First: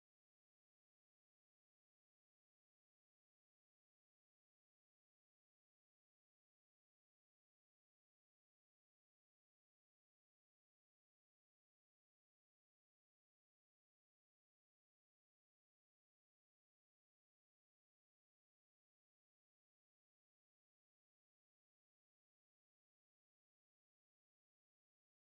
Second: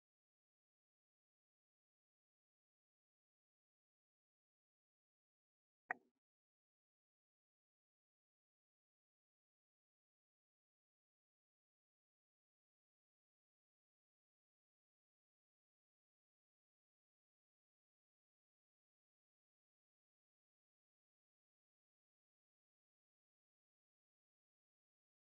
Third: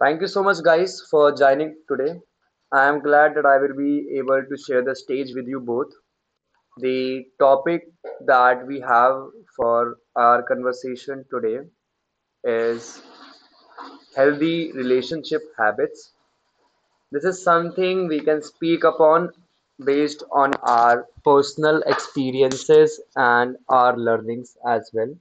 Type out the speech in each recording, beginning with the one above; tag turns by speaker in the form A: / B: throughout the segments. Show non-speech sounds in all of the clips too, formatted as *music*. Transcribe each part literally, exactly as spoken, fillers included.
A: Thank you so much, guys, for joining today. I am glad that I will be able to share the stage with you both. The topic that we have for our conversation today is healthy relationship habits. This is something we can speak upon based on our personal experiences and our learnings as well.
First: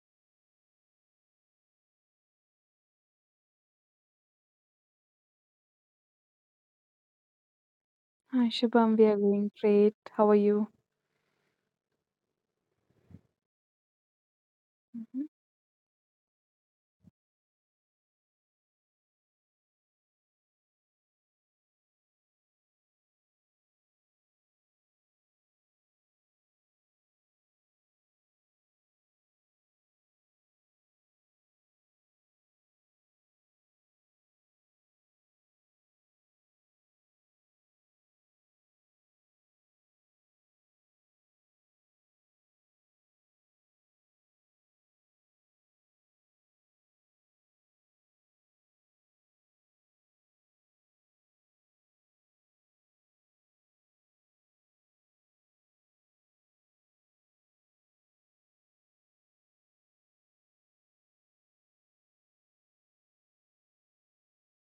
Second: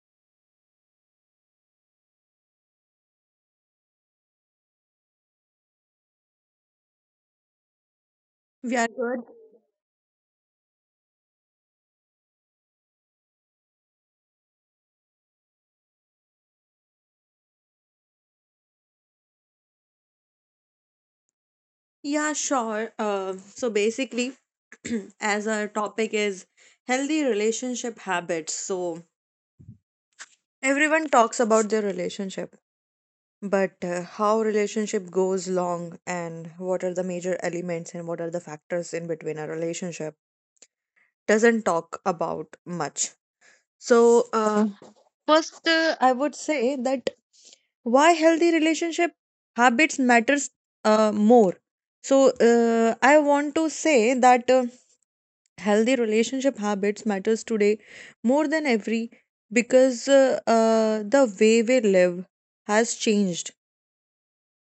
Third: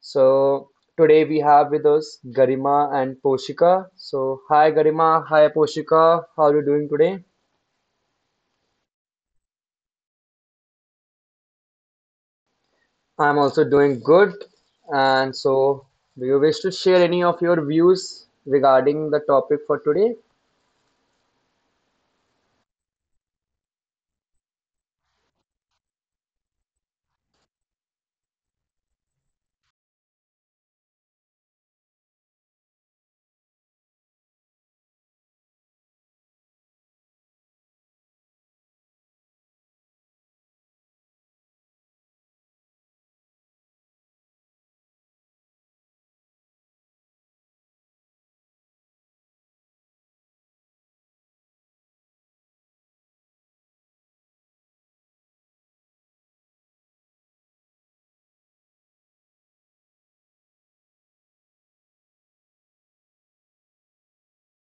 A: So today we have with us Garima and Poshika. So hi Garima, hi Poshika. How are you doing today?
B: Hi,
C: We are
B: Shubham. We are
C: good.
B: doing great. How are you?
A: I'm also doing good.
B: Hmm.
A: And so do you wish to share any of your views regarding the topic for today?
C: Yeah, sure. Uh, so basically, *clears throat* as our topic is healthy relationship habits, so everyone talks about their relationship, but uh, how relationship goes long and what are the major elements and what are the factors in between a relationship doesn't talk about much. So uh, first, uh, I would say that why healthy relationship habits matters uh, more. So uh, I want to say that. Um, healthy relationship habits matters today more than ever because uh, uh, the way we live has changed,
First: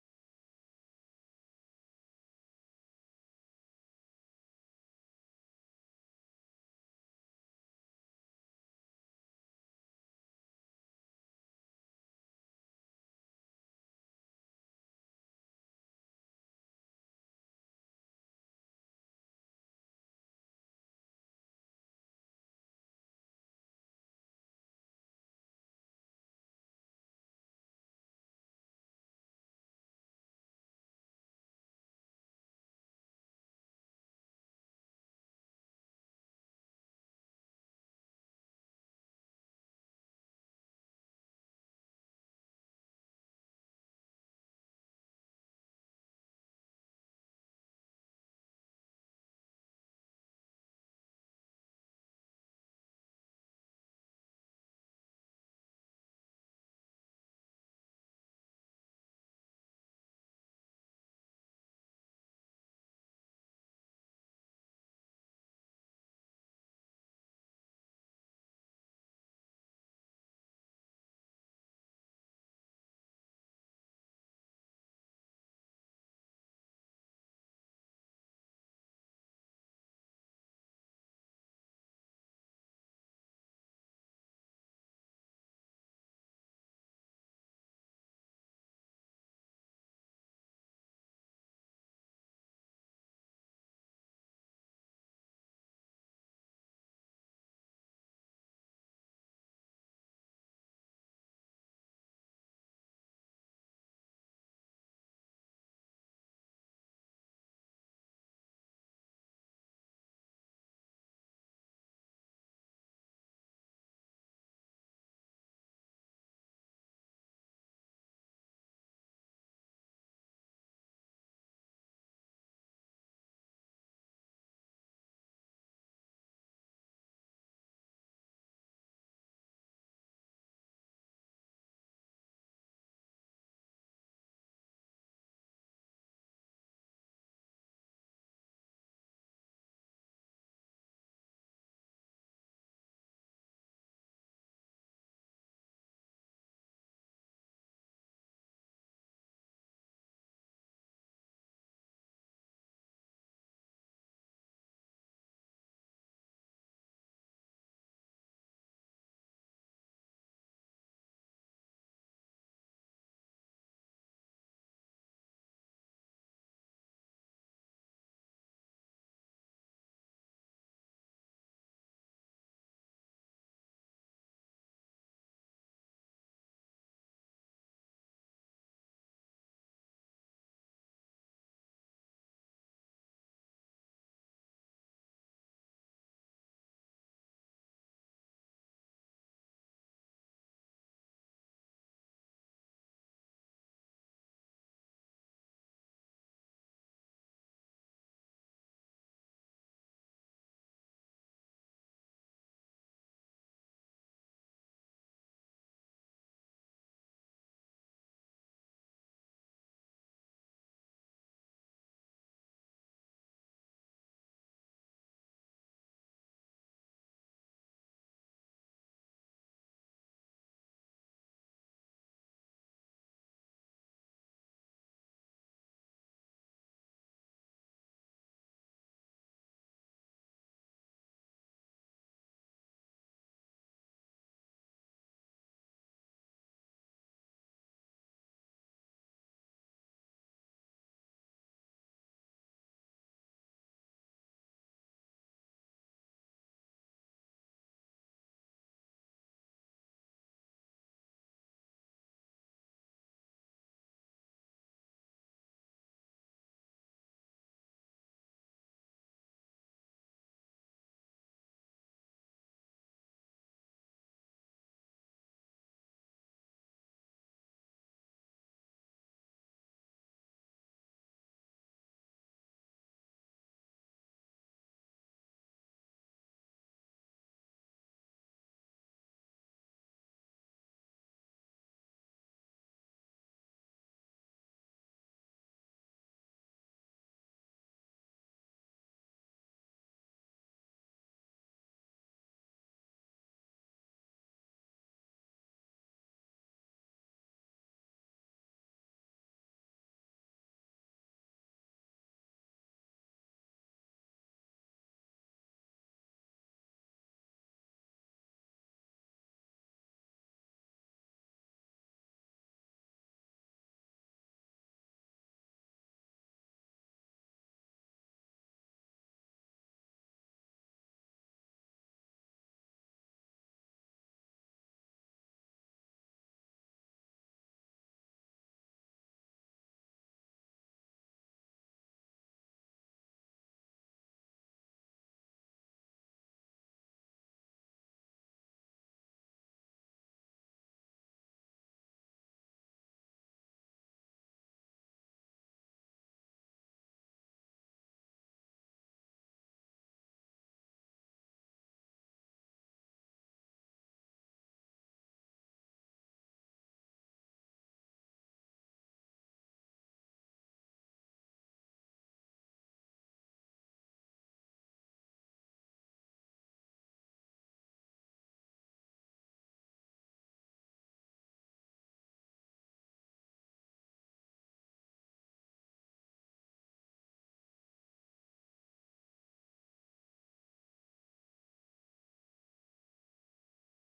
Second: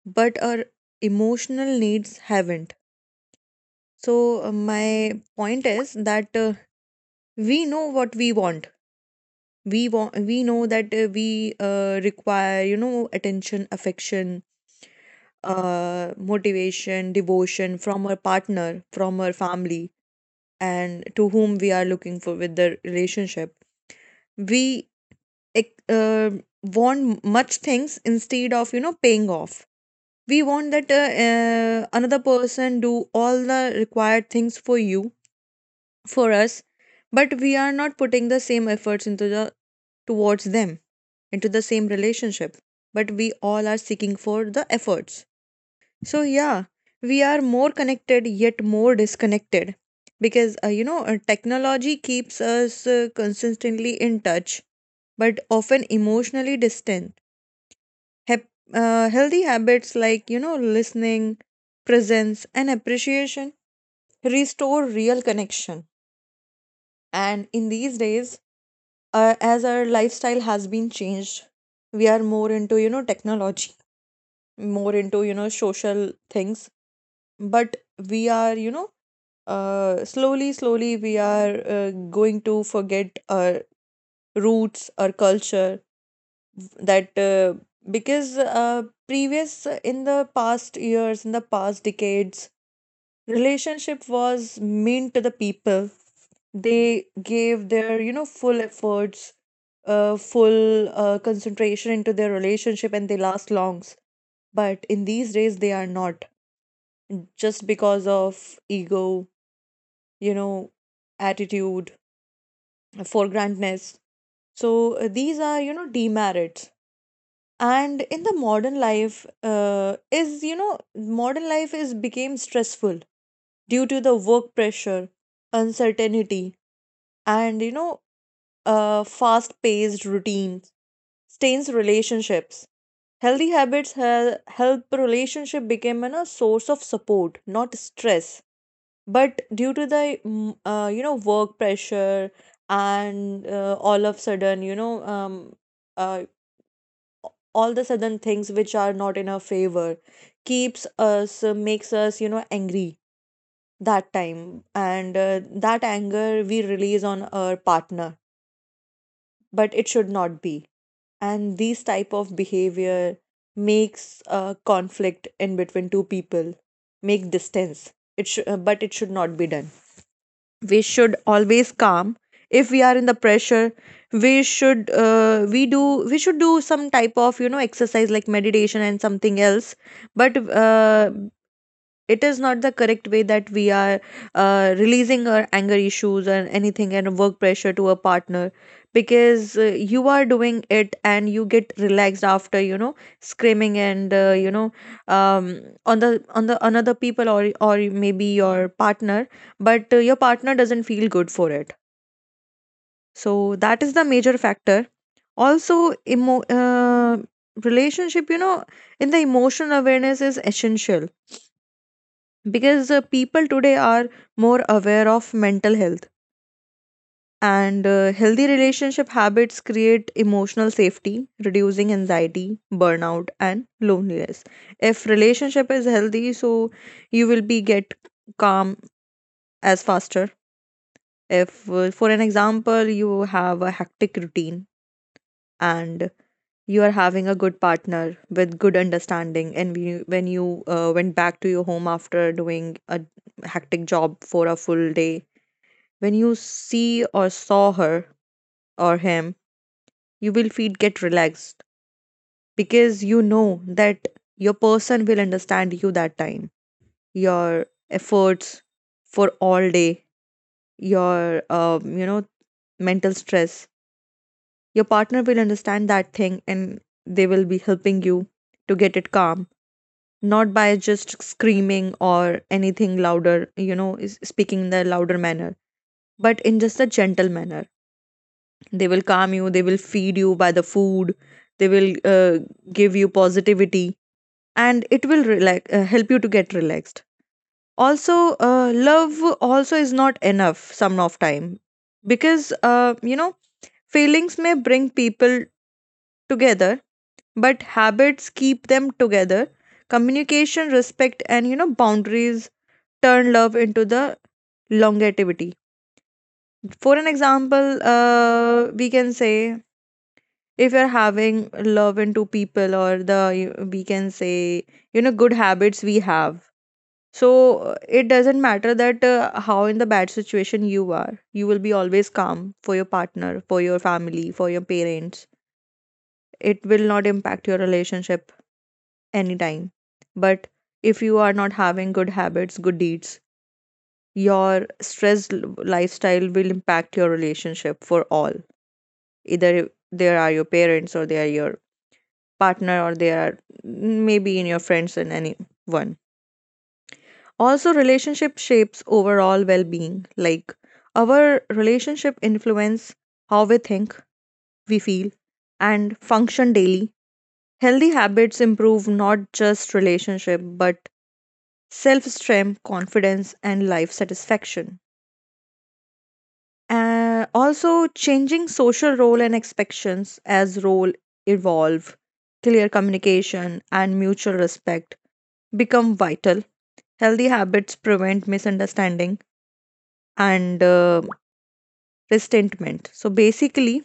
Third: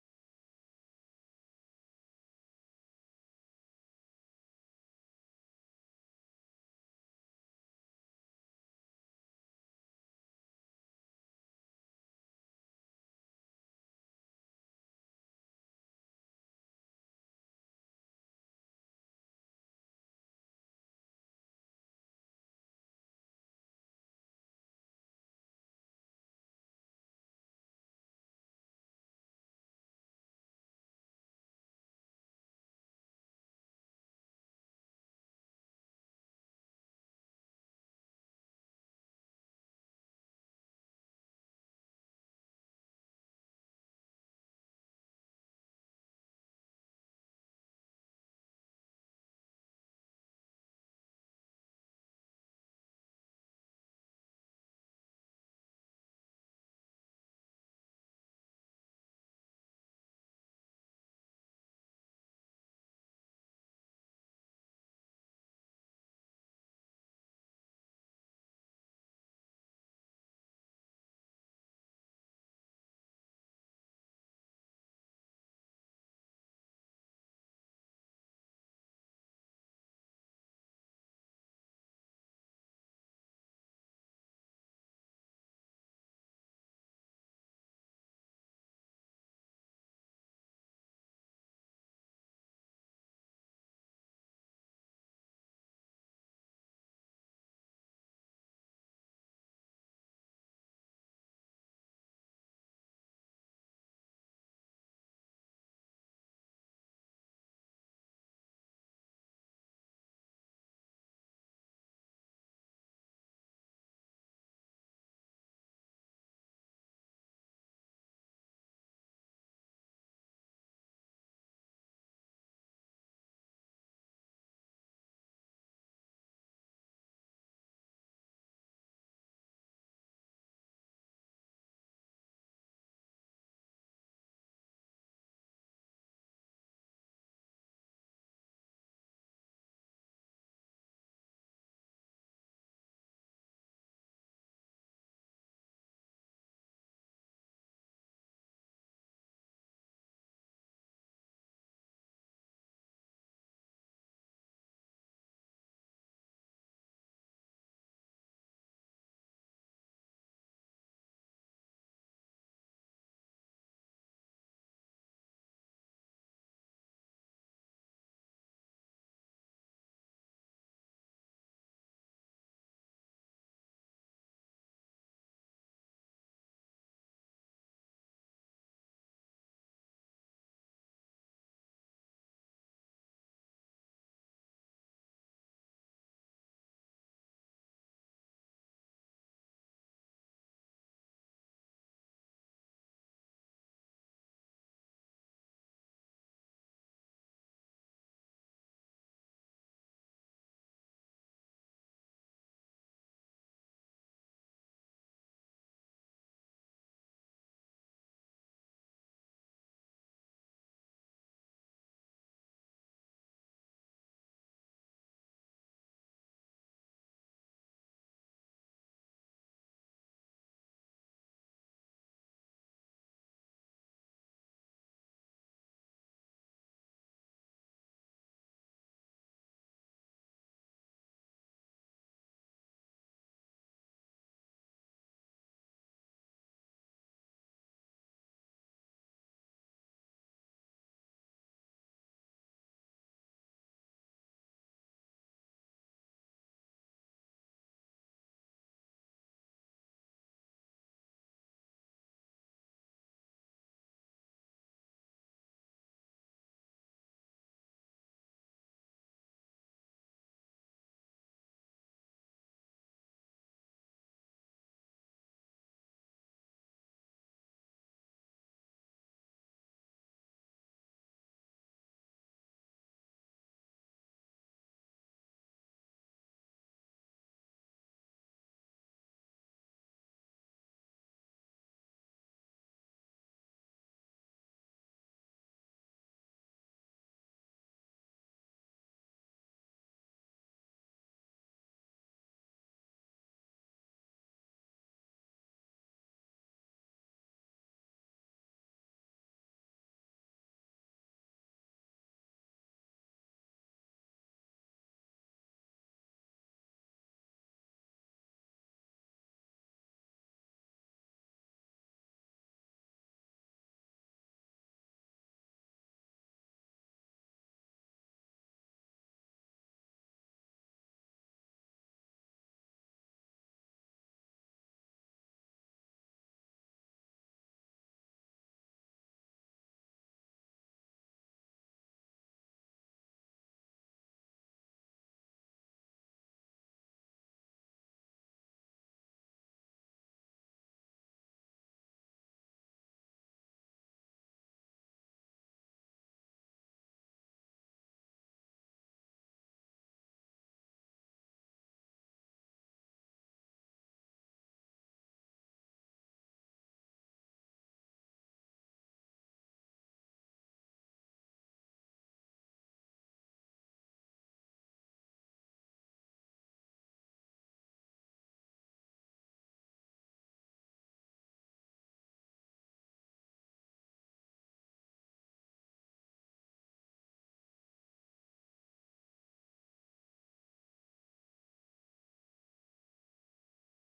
C: but our emotional needs haven't. So uh, my point is that uh, we know what we want. We want we know that uh, we uh, require, you know, attention, affection, uh, motivation, devotion from our partner, from our family, and to whom we are looking for with the relationship. We ex- uh, want much things instead of, you know, paying off. We want that uh, uh, another person do all the required things for you for us, but we are not putting the same efforts into the towards them into the same relationship, but we all are seeking for the efforts. So yeah, we are more connected yet more disconnected, because uh, you know, uh, technology keeps us uh, consistently in touch but often emotionally distant. Hep- uh, healthy habits like, you know, listening, presence, and appreciation restore real connection. And in these days, uh, as our lifestyle has been changed, we are more into, you know, technology, more into, you know, social things. But we are, you know, uh, slowly, slowly, we are uh, going to forget our roots, our culture, that uh, because uh, previous in the past years, in the past decades, relationship was mean to the people. They gave their, you know, full efforts, uh, full uh, concentration into their relationship, and they last longs, but in these days they are not, just because of ego, you know, attitude, for grandness. So uh, these are, you know, demerits. And in the modern life, uh, is you know modern life is became stressful due to the work pressure, uncertainty, and, you know, uh, fast paced routines stains relationships. Healthy habits hel- help relationship become a source of support, not stress. But due to the mm, uh, you know, work pressure and uh, all of sudden, you know, um, uh, all the sudden things which are not in our favor keeps us uh, makes us, you know, angry that time. And uh, that anger we release on our partner, but it should not be. And these type of behavior makes a conflict in between two people, make distance. It sh- uh, but it should not be done. We should always calm. If we are in the pressure, we should uh, we do we should do some type of, you know, exercise like meditation and something else. But uh, it is not the correct way that we are uh, releasing our anger issues and anything and work pressure to a partner, because uh, you are doing it and you get relaxed after, you know, screaming and, uh, you know, um, on the on the another people, or or maybe your partner. But uh, your partner doesn't feel good for it. So that is the major factor. Also, emo- uh, relationship, you know, in the emotional awareness is essential, because uh, people today are more aware of mental health, and uh, healthy relationship habits create emotional safety, reducing anxiety, burnout, and loneliness. If relationship is healthy, so you will be get calm as faster. If uh, for an example, you have a hectic routine, and you are having a good partner with good understanding, and when you, when you uh, went back to your home after doing a hectic job for a full day, when you see or saw her or him, you will feel get relaxed, because you know that your person will understand you that time, your efforts for all day, your um, you know, mental stress. Your partner will understand that thing, and they will be helping you to get it calm, not by just screaming or anything louder, you know, is speaking in the louder manner, but in just a gentle manner. They will calm you, they will feed you by the food, they will uh, give you positivity, and it will relax uh, help you to get relaxed. Also, uh, love also is not enough some of time, because uh, you know, feelings may bring people together, but habits keep them together. Communication, respect, and, you know, boundaries turn love into the longevity. For an example, uh, we can say, if you're having love into people, or the you- we can say, you know, good habits we have, so uh, it doesn't matter that uh, how in the bad situation you are, you will be always calm for your partner, for your family, for your parents. It will not impact your relationship anytime. But if you are not having good habits, good deeds, your stressed l- lifestyle will impact your relationship for all, either they are your parents, or they are your partner, or they are maybe in your friends and anyone. Also, relationship shapes overall well being. Like our relationship influence how we think, we feel, and function daily. Healthy habits improve not just relationship but self strength, confidence, and life satisfaction. Uh, also, changing social role and expectations, as role evolve, clear communication and mutual respect become vital. Healthy habits prevent misunderstanding and uh, resentment. So basically,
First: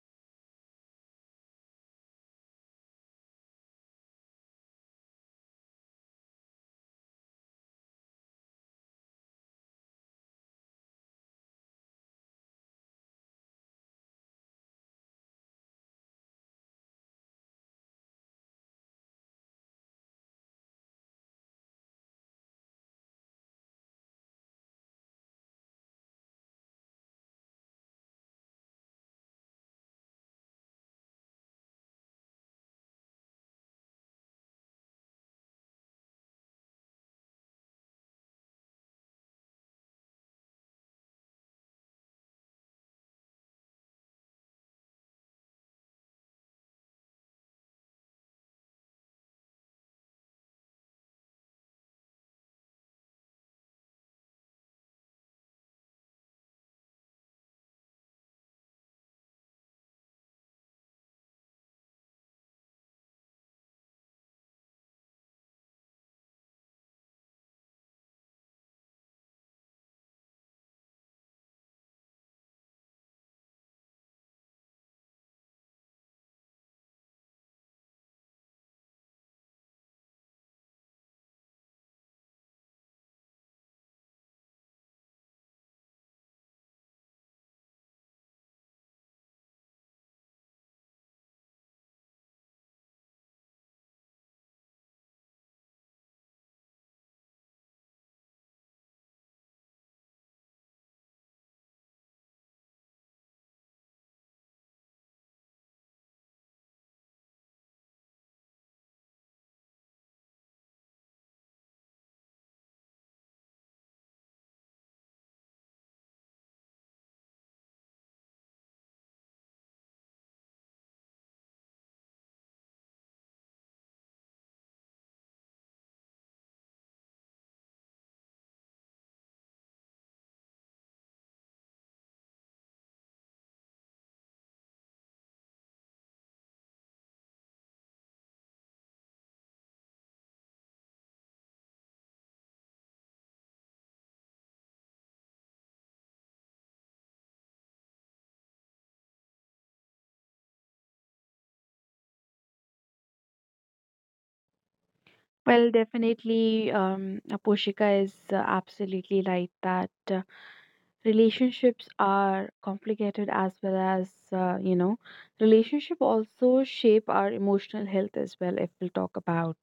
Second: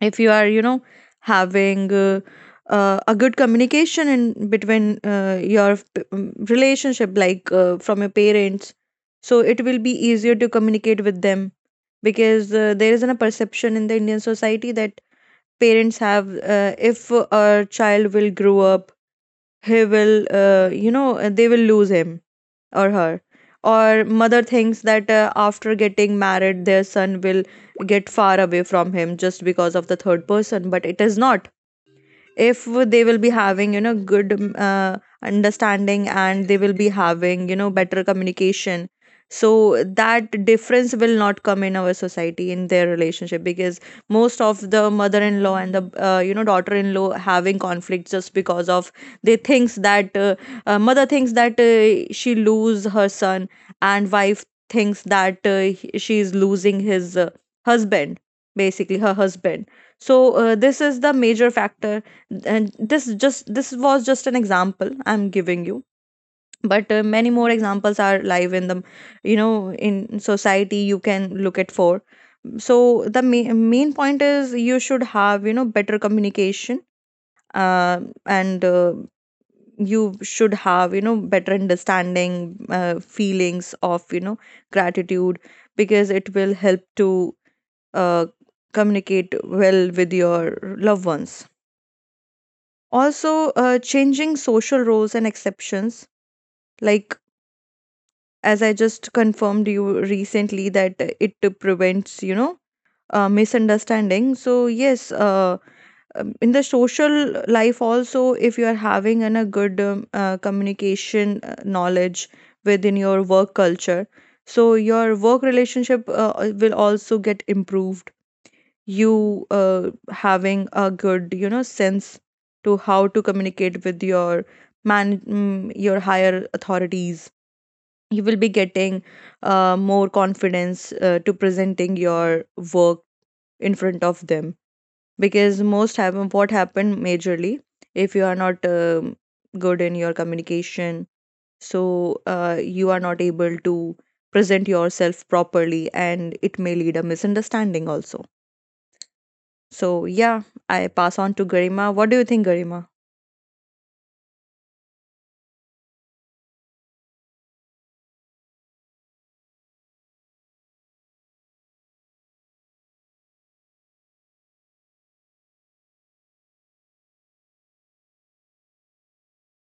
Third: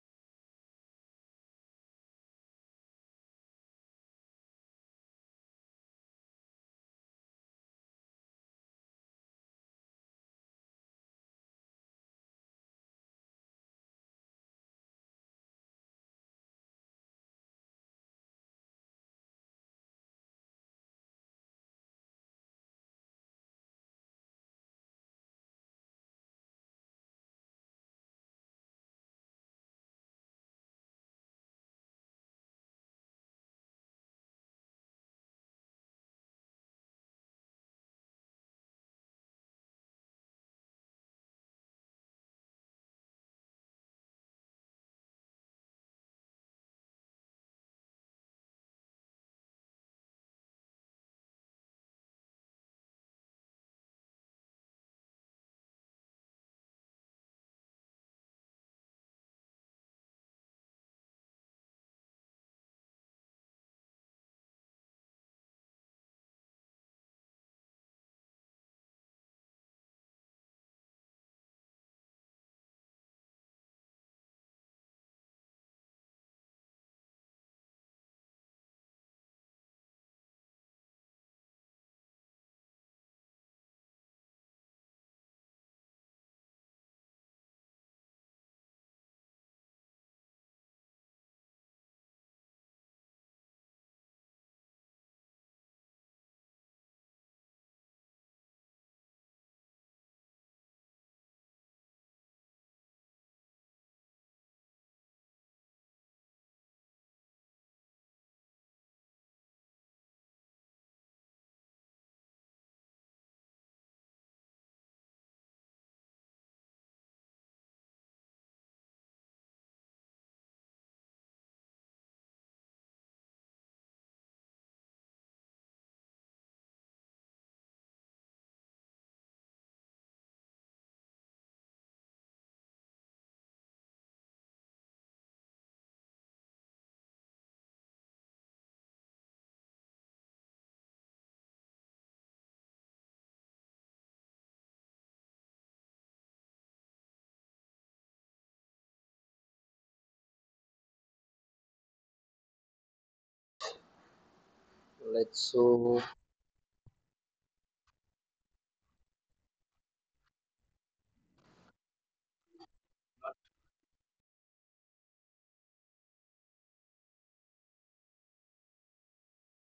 C: if you are, you know, having uh, uh, a good communication in between uh, your p- um, relationship, like uh, from your parents, so it will be easier to communicate with them, because uh, there is a perception in the Indian society that parents have, uh, if a child will grow up, he will, uh, you know uh, they will lose him or her. Or mother thinks that uh, after getting married their son will get far away from him, just because of the third person. But it is not. If they will be having, you know, good um, uh, understanding, and they will be having, you know, better communication, so that difference will not come in our society, in their relationship, because most of the mother-in-law and the, uh, you know, daughter-in-law having conflicts just because of they thinks that uh, uh, mother thinks that uh, she lose her son, and wife thinks that uh, he- she is losing his uh, husband, basically her husband. So uh, this is the major factor. And this is just this was just an example I'm giving you, but uh, many more examples are live in the, you know, in society you can look at for. So the ma- main point is you should have, you know, better communication, uh, and uh, you should have, you know, better understanding, uh, feelings of, you know, gratitude, because it will help to uh, communicate well with your loved ones. Also, uh, changing social roles and exceptions, like, as I just confirmed you recently, that it prevents, you know, uh, misunderstanding. So yes, uh, um, in the social life also, if you are having an, a good um, uh, communication, uh, knowledge within your work culture, so your work relationship uh, will also get improved. You uh, having a good, you know, sense to how to communicate with your man mm, your higher authorities, you will be getting uh, more confidence uh, to presenting your work in front of them, because most happen what happened majorly, if you are not um, good in your communication, so uh, you are not able to present yourself properly, and it may lead a misunderstanding also. So yeah, I pass on to Garima. What do you think, Garima?
A: Let's
B: Well,
A: so
B: definitely, um, Aposhika is uh, absolutely right that uh, relationships are complicated as well as, uh, you know, relationship also shape our emotional health as well, if we'll talk about.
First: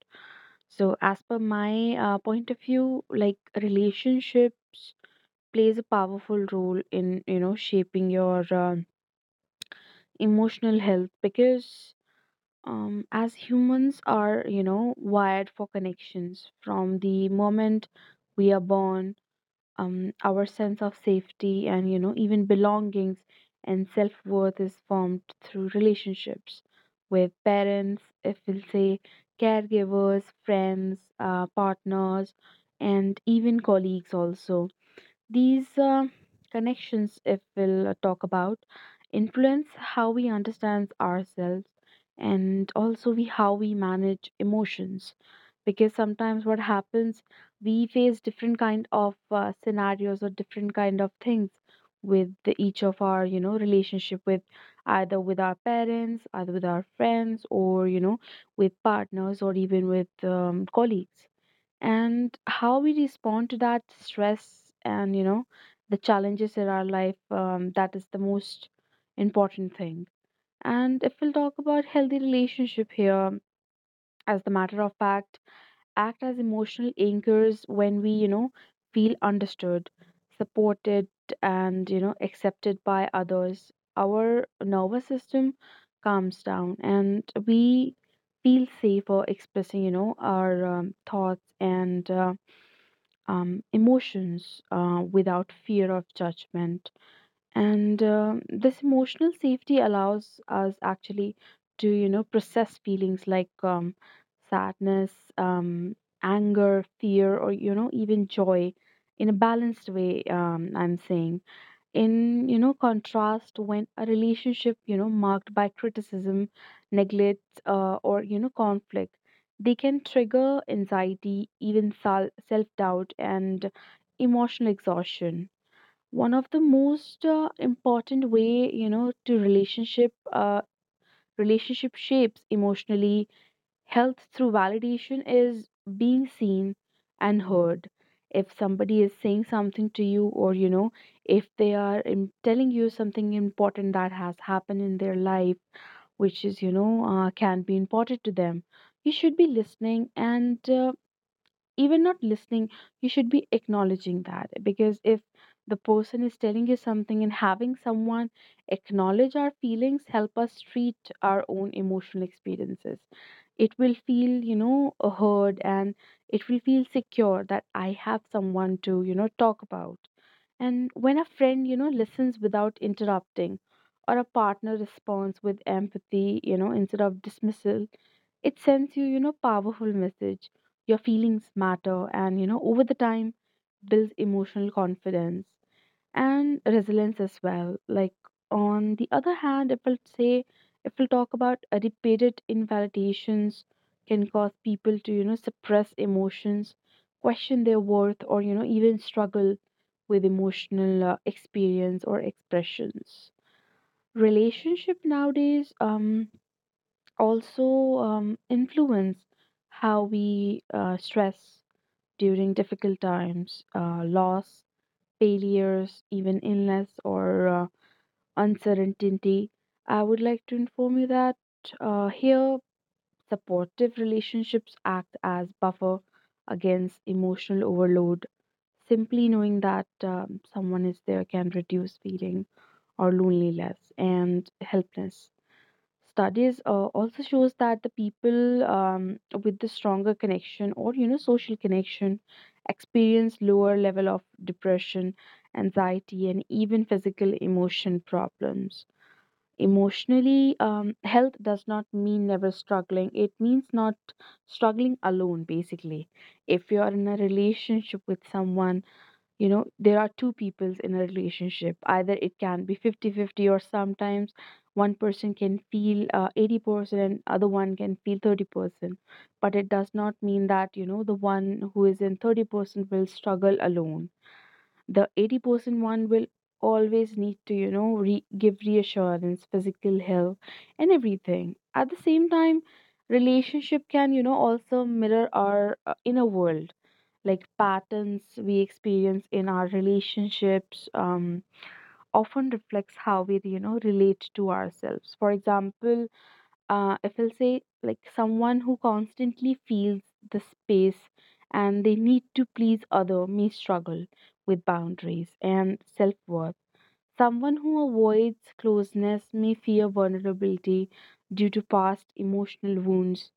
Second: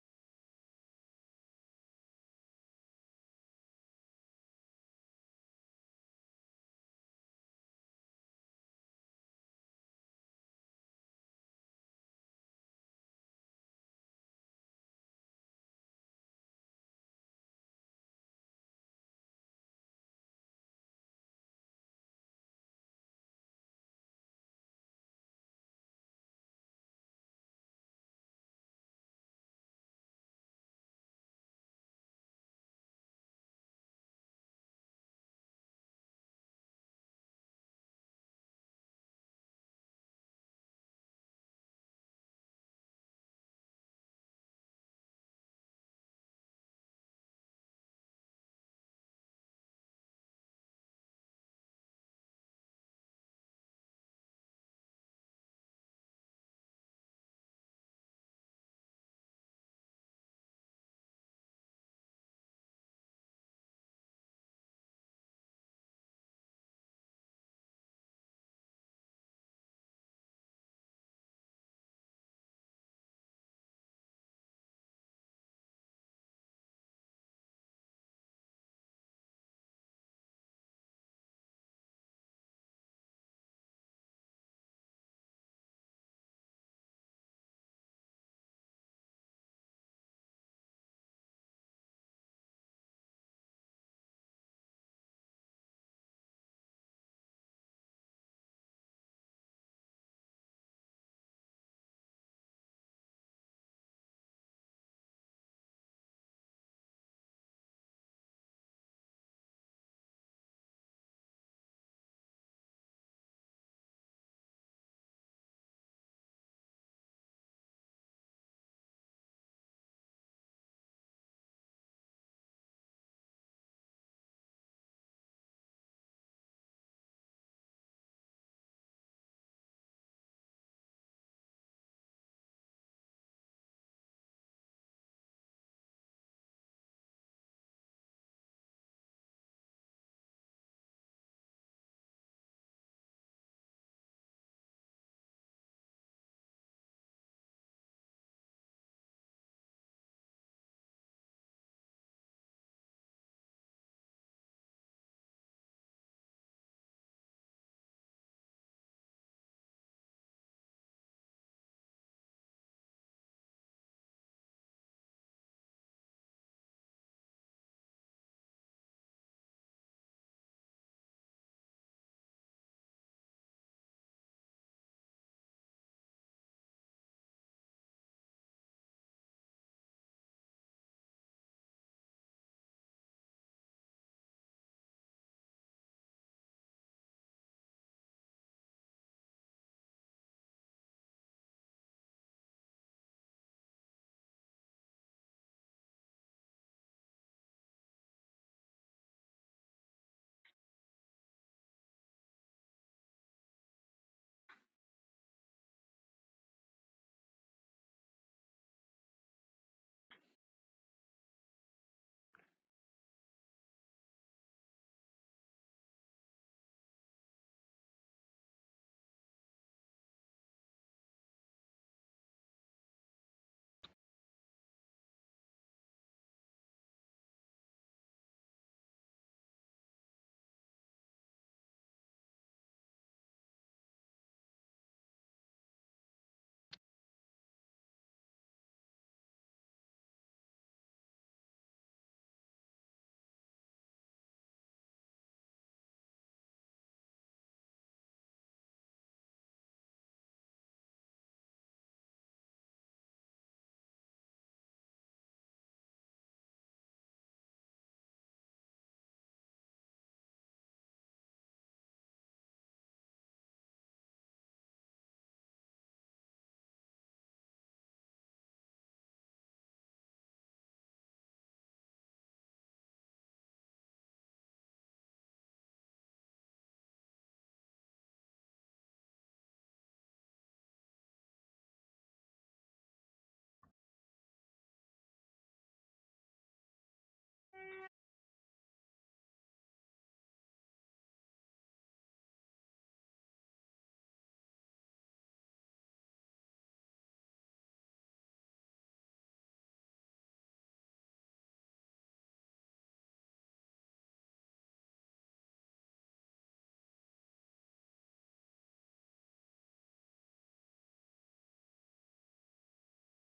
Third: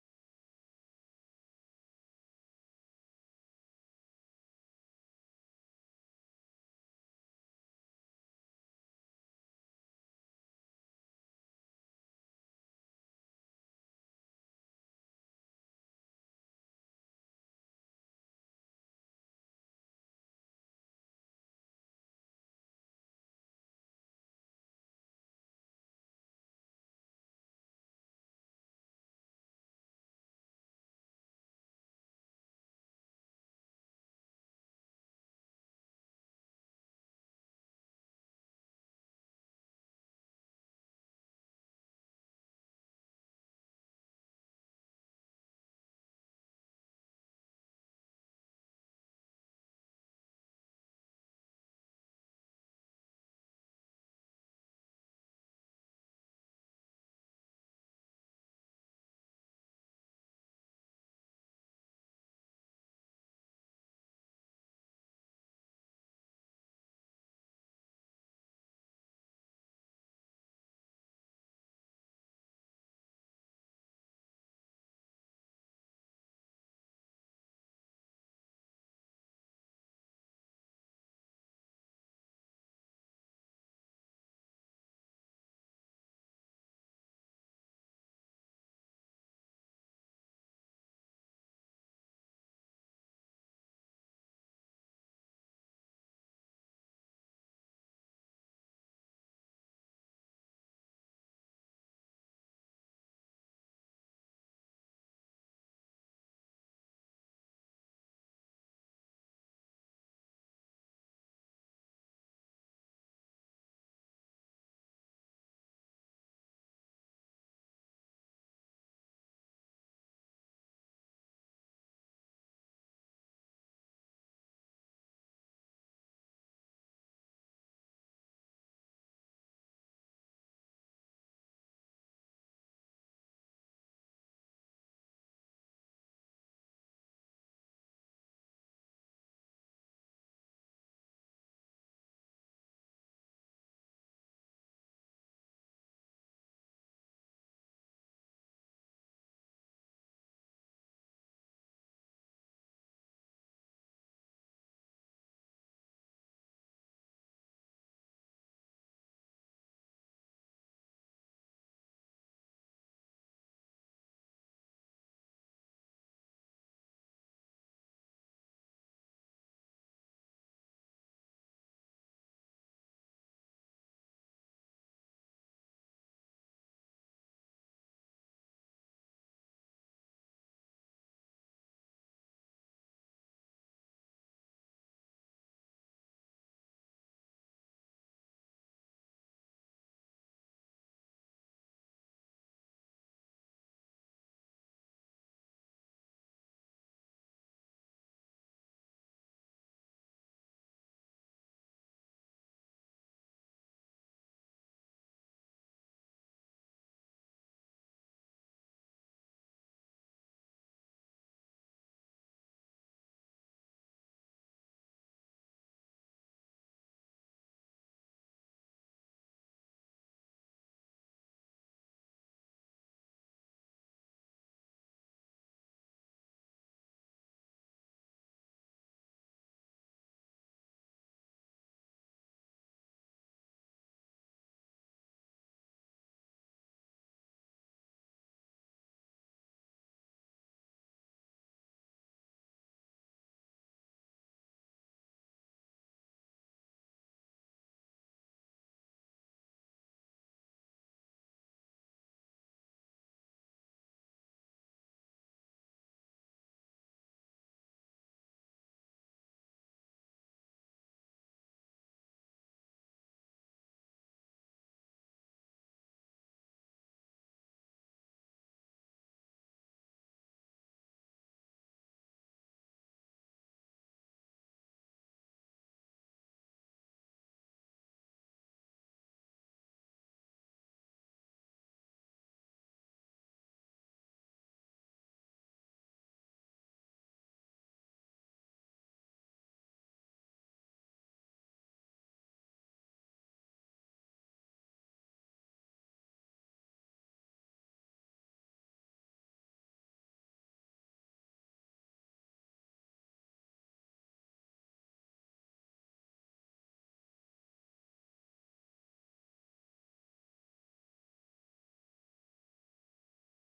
B: So, as per my uh, point of view, like relationships plays a powerful role in, you know, shaping your um emotional health because um, as humans are you know wired for connections from the moment we are born. Um, our sense of safety and you know even belongings and self-worth is formed through relationships with parents, if we'll say, caregivers, friends, uh, partners, and even colleagues also. These uh, connections, if we'll uh, talk about, influence how we understand ourselves and also we how we manage emotions. Because sometimes what happens, we face different kind of uh, scenarios or different kind of things with the, each of our you know relationship with either with our parents, either with our friends, or you know with partners or even with um, colleagues, and how we respond to that stress and you know the challenges in our life, um, that is the most important thing. And if we'll talk about healthy relationship here, as the matter of fact, act as emotional anchors when we you know feel understood, supported, and you know accepted by others, our nervous system calms down and we feel safer expressing you know our um, thoughts and uh, um, emotions uh, without fear of judgment. And um this emotional safety allows us actually to, you know, process feelings like um, sadness, um, anger, fear, or, you know, even joy in a balanced way. Um, I'm saying in you know contrast when a relationship you know marked by criticism, neglect, uh, or you know conflict, they can trigger anxiety, even sal- self-doubt and emotional exhaustion. One of the most uh, important way you know to relationship uh, relationship shapes emotionally health through validation is being seen and heard. If somebody is saying something to you, or you know, if they are um, telling you something important that has happened in their life, which is you know, uh, can be important to them, you should be listening and uh, even not listening, you should be acknowledging that. Because if the person is telling you something and having someone acknowledge our feelings, help us treat our own emotional experiences, it will feel you know heard, and it will feel secure that I have someone to you know talk about. And when a friend, you know, listens without interrupting, or a partner responds with empathy, you know, instead of dismissal, it sends you, you know, powerful message. Your feelings matter, and you know, over the time, builds emotional confidence and resilience as well. Like on the other hand, if we'll say, if we'll talk about uh, repeated invalidations can cause people to you know suppress emotions, question their worth, or you know even struggle with emotional uh, experience or expressions. Relationship nowadays, um, also um, influence how we uh, stress during difficult times, uh, loss, failures, even illness or uh, uncertainty. I would like to inform you that uh, here supportive relationships act as buffer against emotional overload. Simply knowing that um, someone is there can reduce feeling or loneliness and helplessness. Studies uh, also shows that the people um, with the stronger connection or you know social connection experience lower level of depression, anxiety, and even physical emotion problems. Emotionally, um, health does not mean never struggling. It means not struggling alone, basically. If you're in a relationship with someone, you know, there are two peoples in a relationship. Either it can be fifty fifty, or sometimes one person can feel uh, eighty percent and other one can feel thirty percent. But it does not mean that, you know, the one who is in thirty percent will struggle alone, the eighty percent one will always need to you know re- give reassurance, physical health, and everything at the same time. Relationship can you know also mirror our uh, inner world. Like patterns we experience in our relationships um, often reflects how we you know relate to ourselves. For example, uh, if I'll say, like someone who constantly feels the space and they need to please other may struggle with boundaries and self-worth. Someone who avoids closeness may fear vulnerability due to past emotional wounds,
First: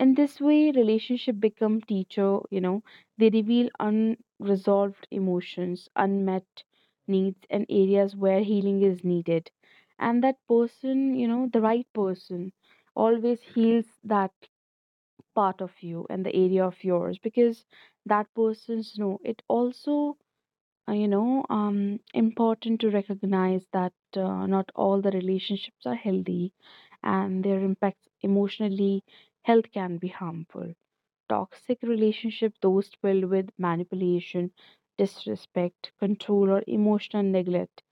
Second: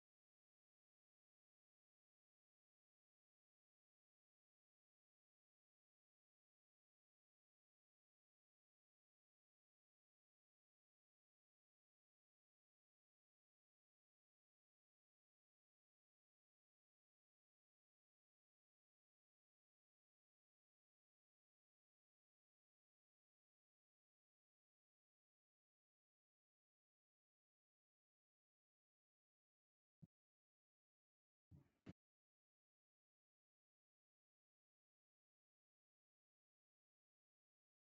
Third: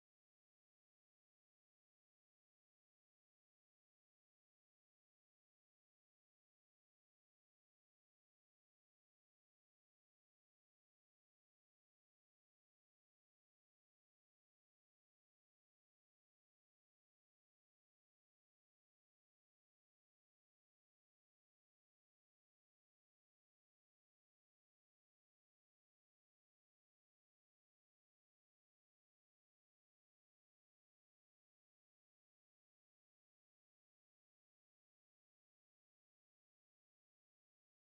B: and this way, relationship become teacher, you know, they reveal unresolved emotions, unmet needs, and areas where healing is needed. And that person, you know, the right person always heals that part of you and the area of yours, because that person's know it also uh, you know um important to recognize that uh, not all the relationships are healthy and their impacts emotionally health can be harmful. Toxic relationships, those filled with manipulation, disrespect, control, or emotional neglect,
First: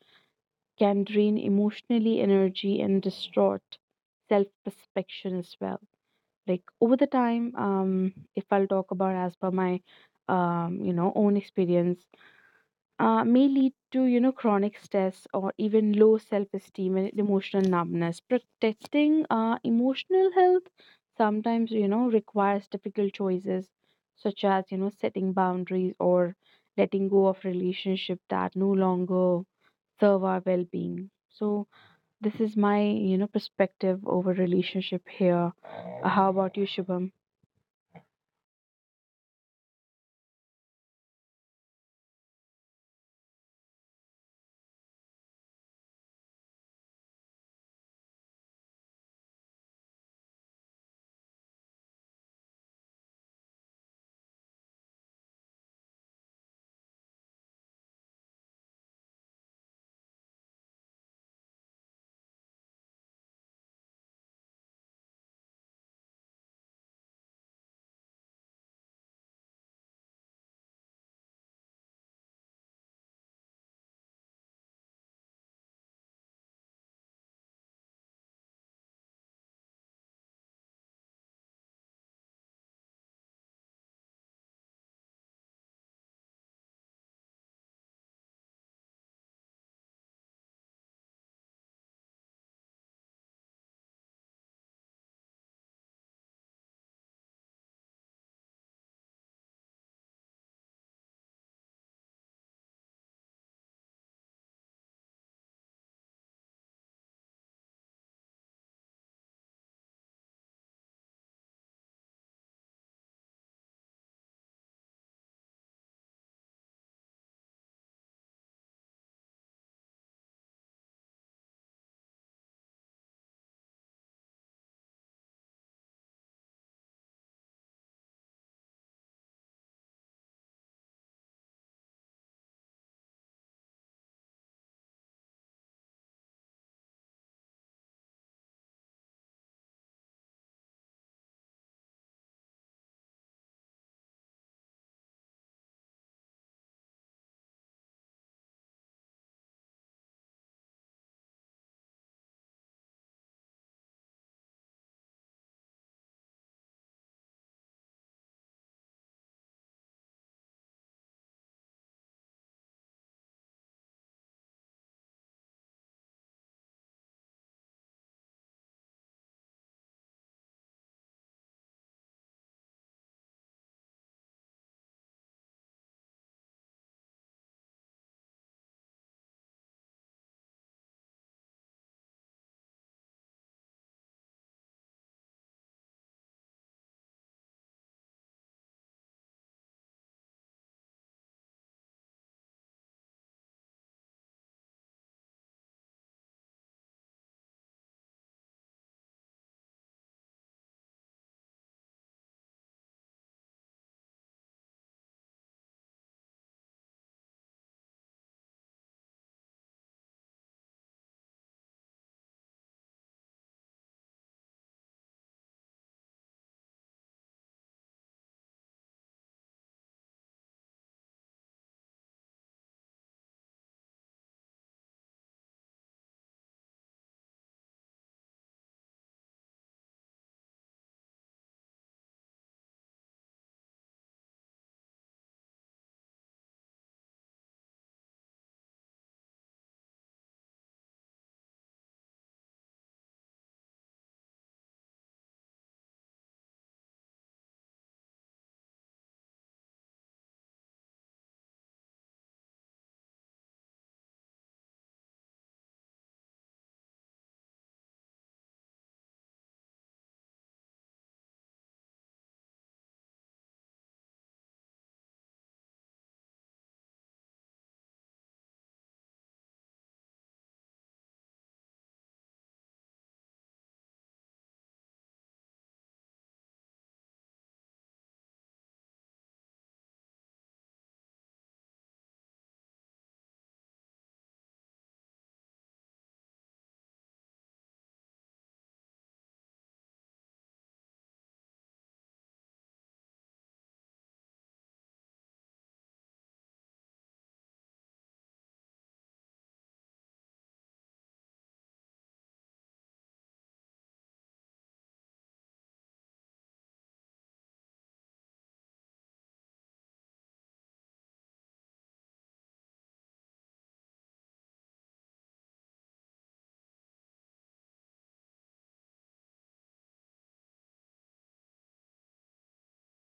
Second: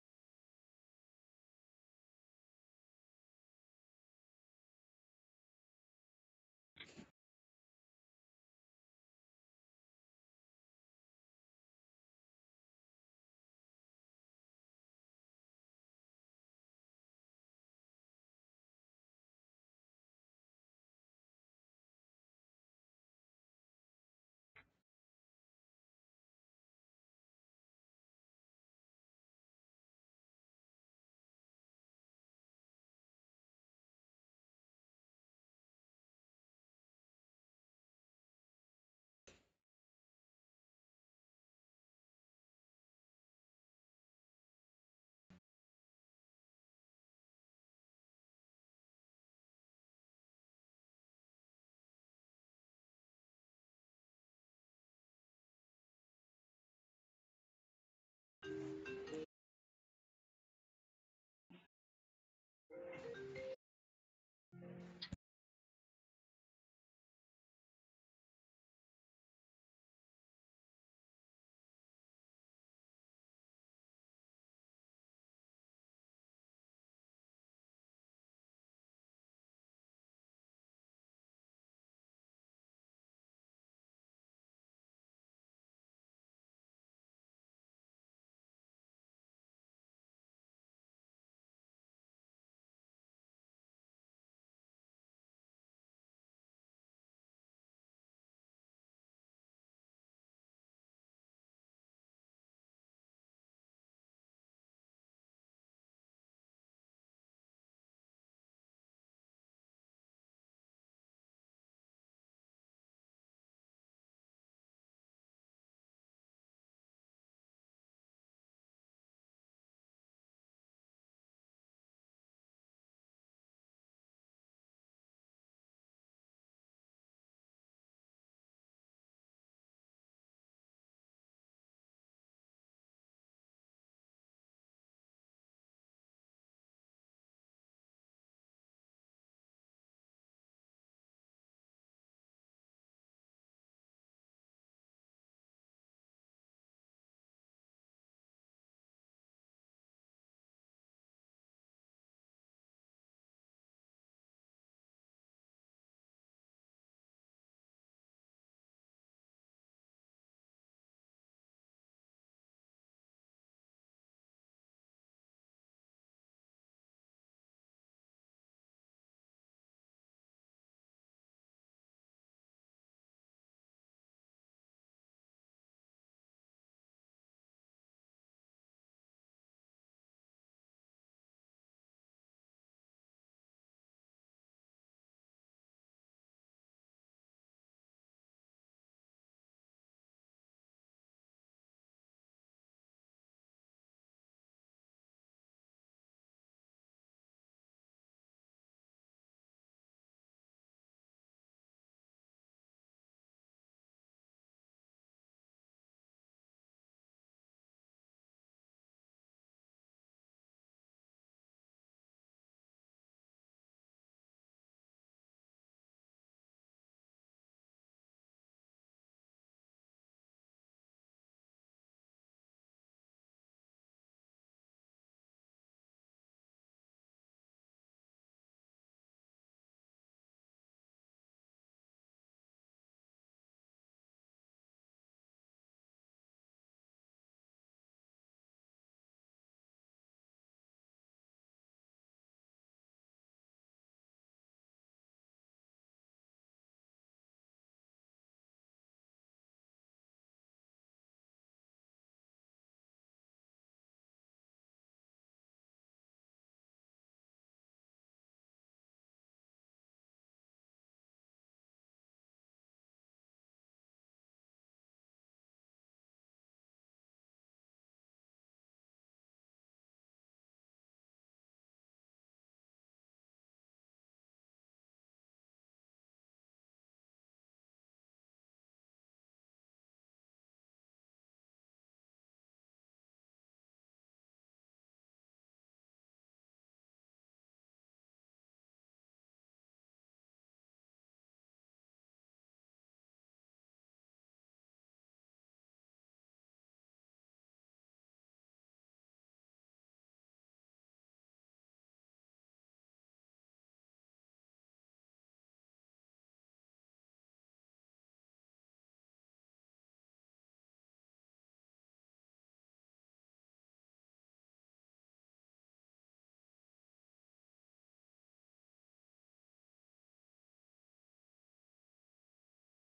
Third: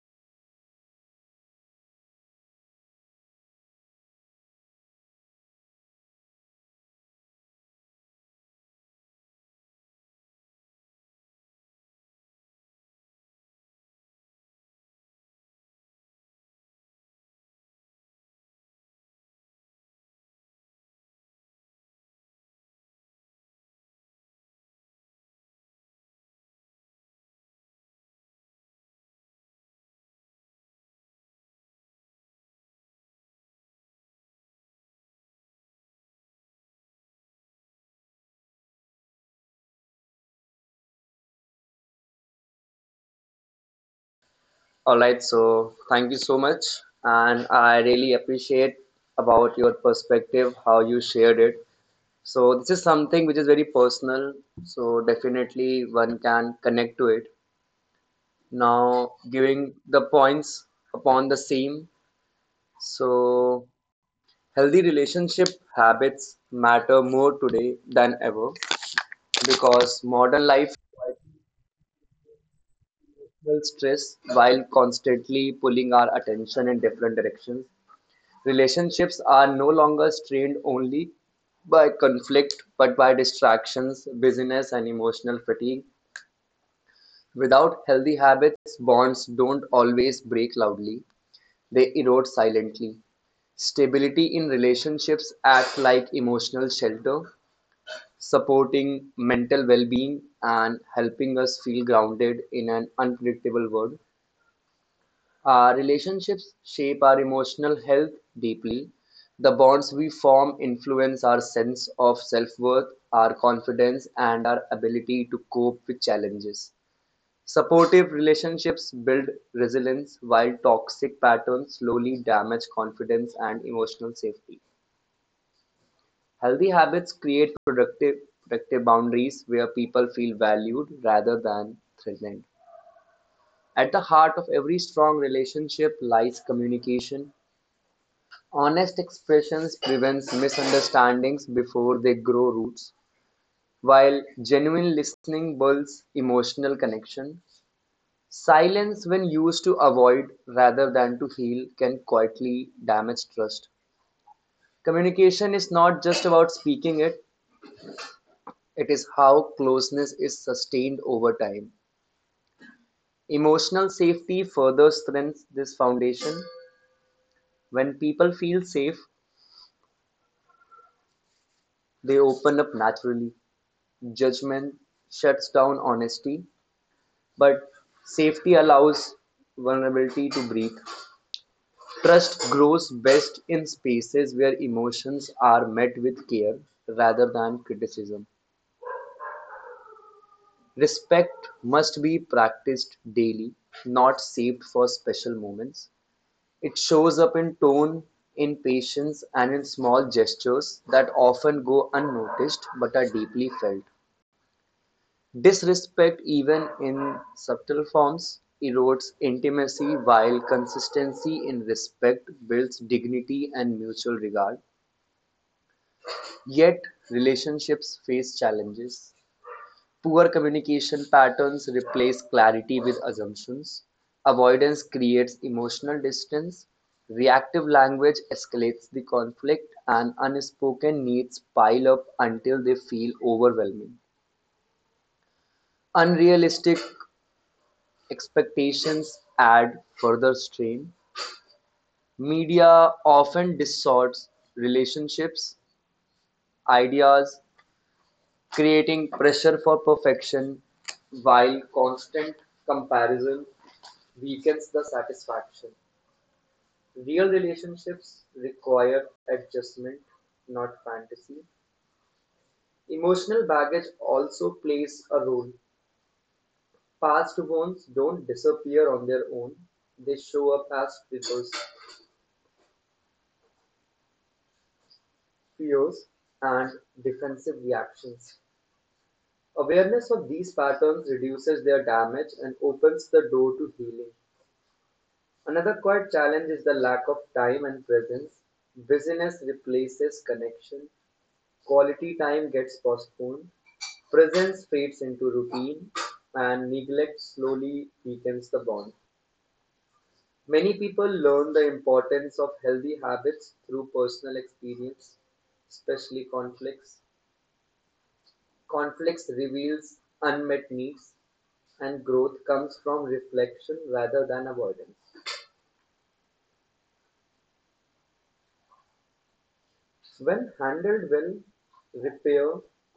B: can drain emotionally energy and distort self perception as well. Like over the time, um, if I'll talk about as per my um you know own experience, uh, may lead to you know chronic stress or even low self-esteem and emotional numbness. Protecting uh, emotional health sometimes you know requires difficult choices, such as you know setting boundaries or letting go of relationship that no longer serve our well-being. So this is my you know perspective over relationship here. Uh, how about you, Shubham?
A: All right, so thank you so much. And I really appreciate about your perspective, how you shared it. So this is something which is very personal. So definitely one can connect to it. Now giving the points upon the same, so healthy relationship habits matter more today than ever, because modern life requires stress while constantly pulling our attention in different directions. Relationships are no longer strained only by conflict, but by distractions, busyness, and emotional fatigue. Without healthy habits, bonds don't always break loudly. They erode silently. Stability in relationships act like emotional shelter, supporting mental well-being and helping us feel grounded in an unpredictable world. Our relationships shape our emotional health deeply. The bonds we form influence our sense of self-worth, our confidence, and our ability to cope with challenges. Supportive relationships build resilience, while toxic patterns slowly damage confidence and emotional safety. Healthy habits create productive, productive boundaries where people feel valued rather than threatened. At the heart of every strong relationship lies communication. Honest expressions prevents misunderstandings before they grow roots, while genuine listening builds emotional connection. Silence, when used to avoid rather than to heal, can quietly damage trust. Communication is not just about speaking it, it is how closeness is sustained over time. Emotional safety further strengthens this foundation. When people feel safe, they open up naturally. Judgment shuts down honesty, but safety allows vulnerability to breathe. Trust grows best in spaces where emotions are met with care rather than criticism. Respect must be practiced daily, not saved for special moments. It shows up in tone, in patience, and in small gestures that often go unnoticed but are deeply felt. Disrespect, even in subtle forms, erodes intimacy, while consistency in respect builds dignity and mutual regard. Yet, relationships face challenges. Poor communication patterns replace clarity with assumptions. Avoidance creates emotional distance. Reactive language escalates the conflict, and unspoken needs pile up until they feel overwhelming. Unrealistic expectations add further strain. Media often distorts relationships, ideas, creating pressure for perfection, while constant comparison weakens the satisfaction. Real relationships require adjustment, not fantasy. Emotional baggage also plays a role. Past wounds don't disappear on their own, they show up as triggers, fears, and defensive reactions. Awareness of these patterns reduces their damage and opens the door to healing. Another quite challenge is the lack of time and presence. Busyness replaces connection, quality time gets postponed, presence fades into routine, and neglect slowly weakens the bond. Many people learn the importance of healthy habits through personal experience, especially conflicts. Conflicts reveals unmet needs, and growth comes from reflection rather than avoidance. When handled well, repair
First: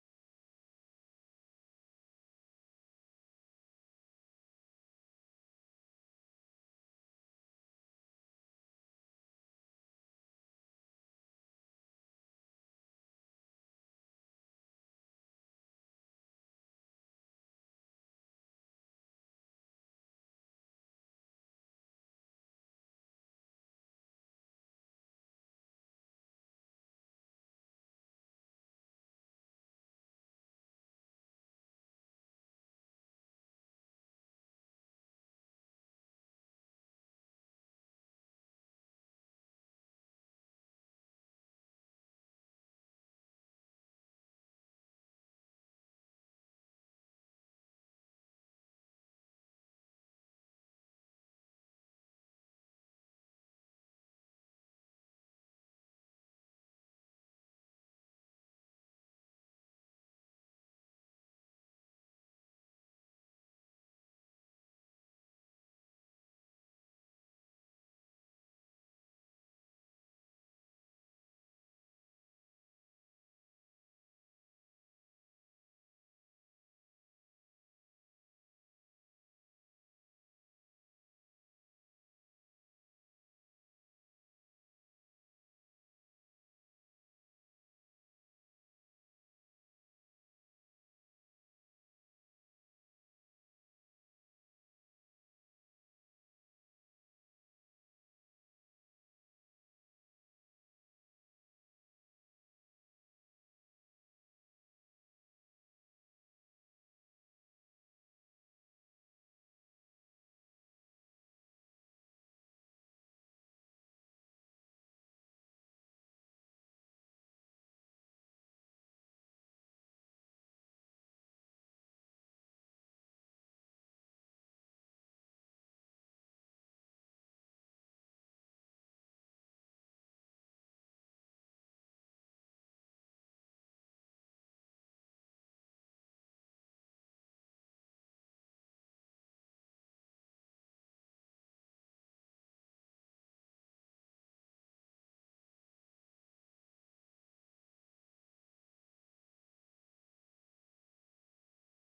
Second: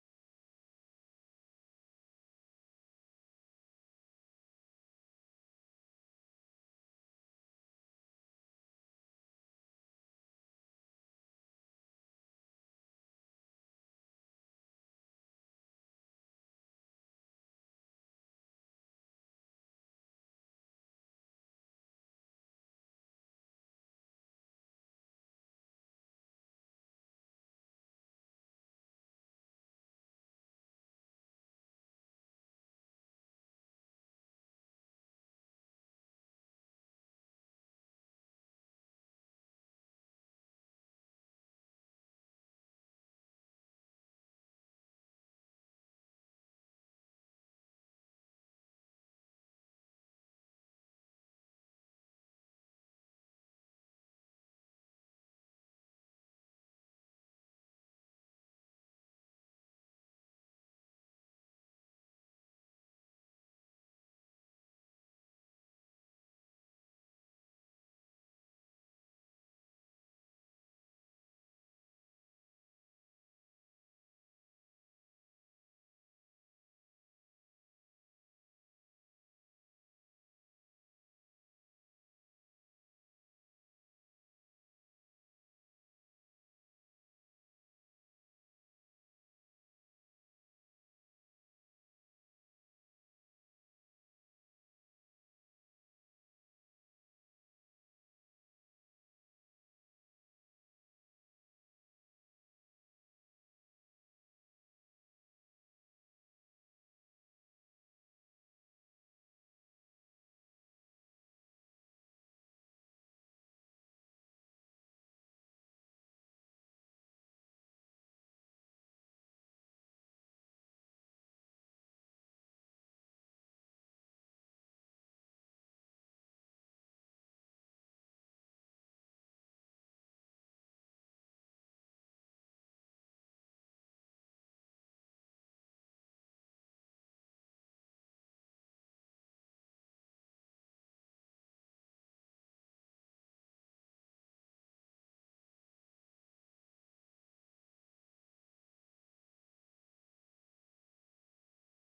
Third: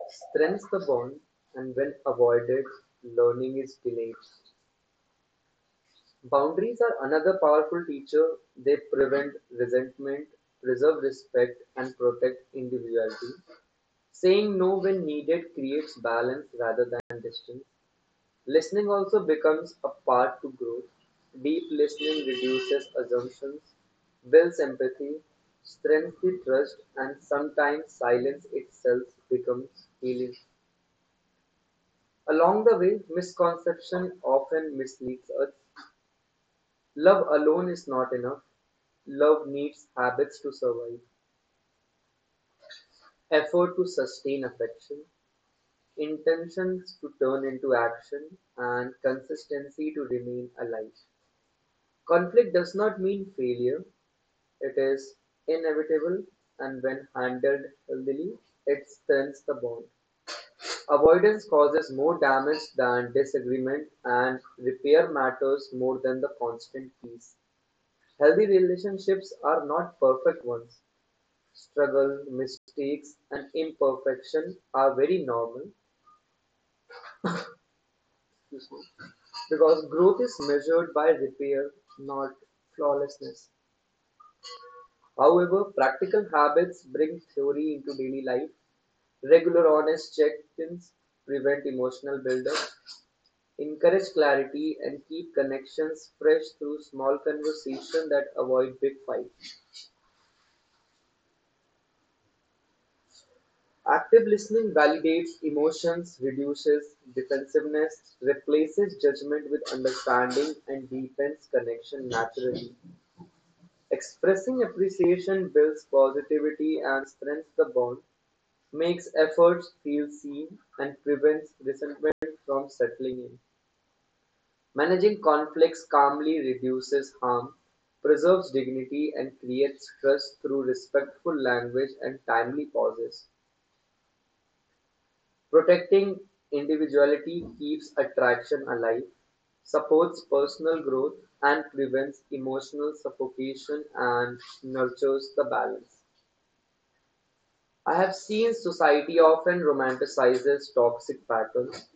A: strengthens the bond, and when avoided, learning is delayed. Boundaries are another powerful teacher. They prevent resentment, preserve respect, and protect individuality. Saying no when needed creates balance rather than distance. Listening also becomes a part to growth. Deep listening reduces assumptions, builds empathy, strengthens the trust, and sometimes silence itself becomes healing. Along the way, misconception often misleads us. Love alone is not enough. Love needs habits to survive, effort to sustain affection, intentions to turn into action, and consistency to remain alive. Conflict does not mean failure, it is inevitable, and when handled healthily, it strengthens the bond. Avoidance causes more damage than disagreement, and repair matters more than the constant peace. Healthy relationships are not perfect ones. Struggle, mistakes, and imperfection are very normal because growth is measured by repair, not flawlessness. However, practical habits bring theory into daily life. Regular honest check-ins prevent emotional buildup, encourage clarity, and keep connections fresh through small conversation that avoid big fights. Active listening validates emotions, reduces defensiveness, replaces judgment with understanding, and deepens connection naturally. Expressing appreciation builds positivity and strengthens the bond. Makes efforts feel seen and prevents resentment from settling in. Managing conflicts calmly reduces harm, preserves dignity, and creates trust through respectful language and timely pauses. Protecting individuality keeps attraction alive, supports personal growth, and prevents emotional suffocation and nurtures the balance. I have seen society often romanticizes toxic patterns.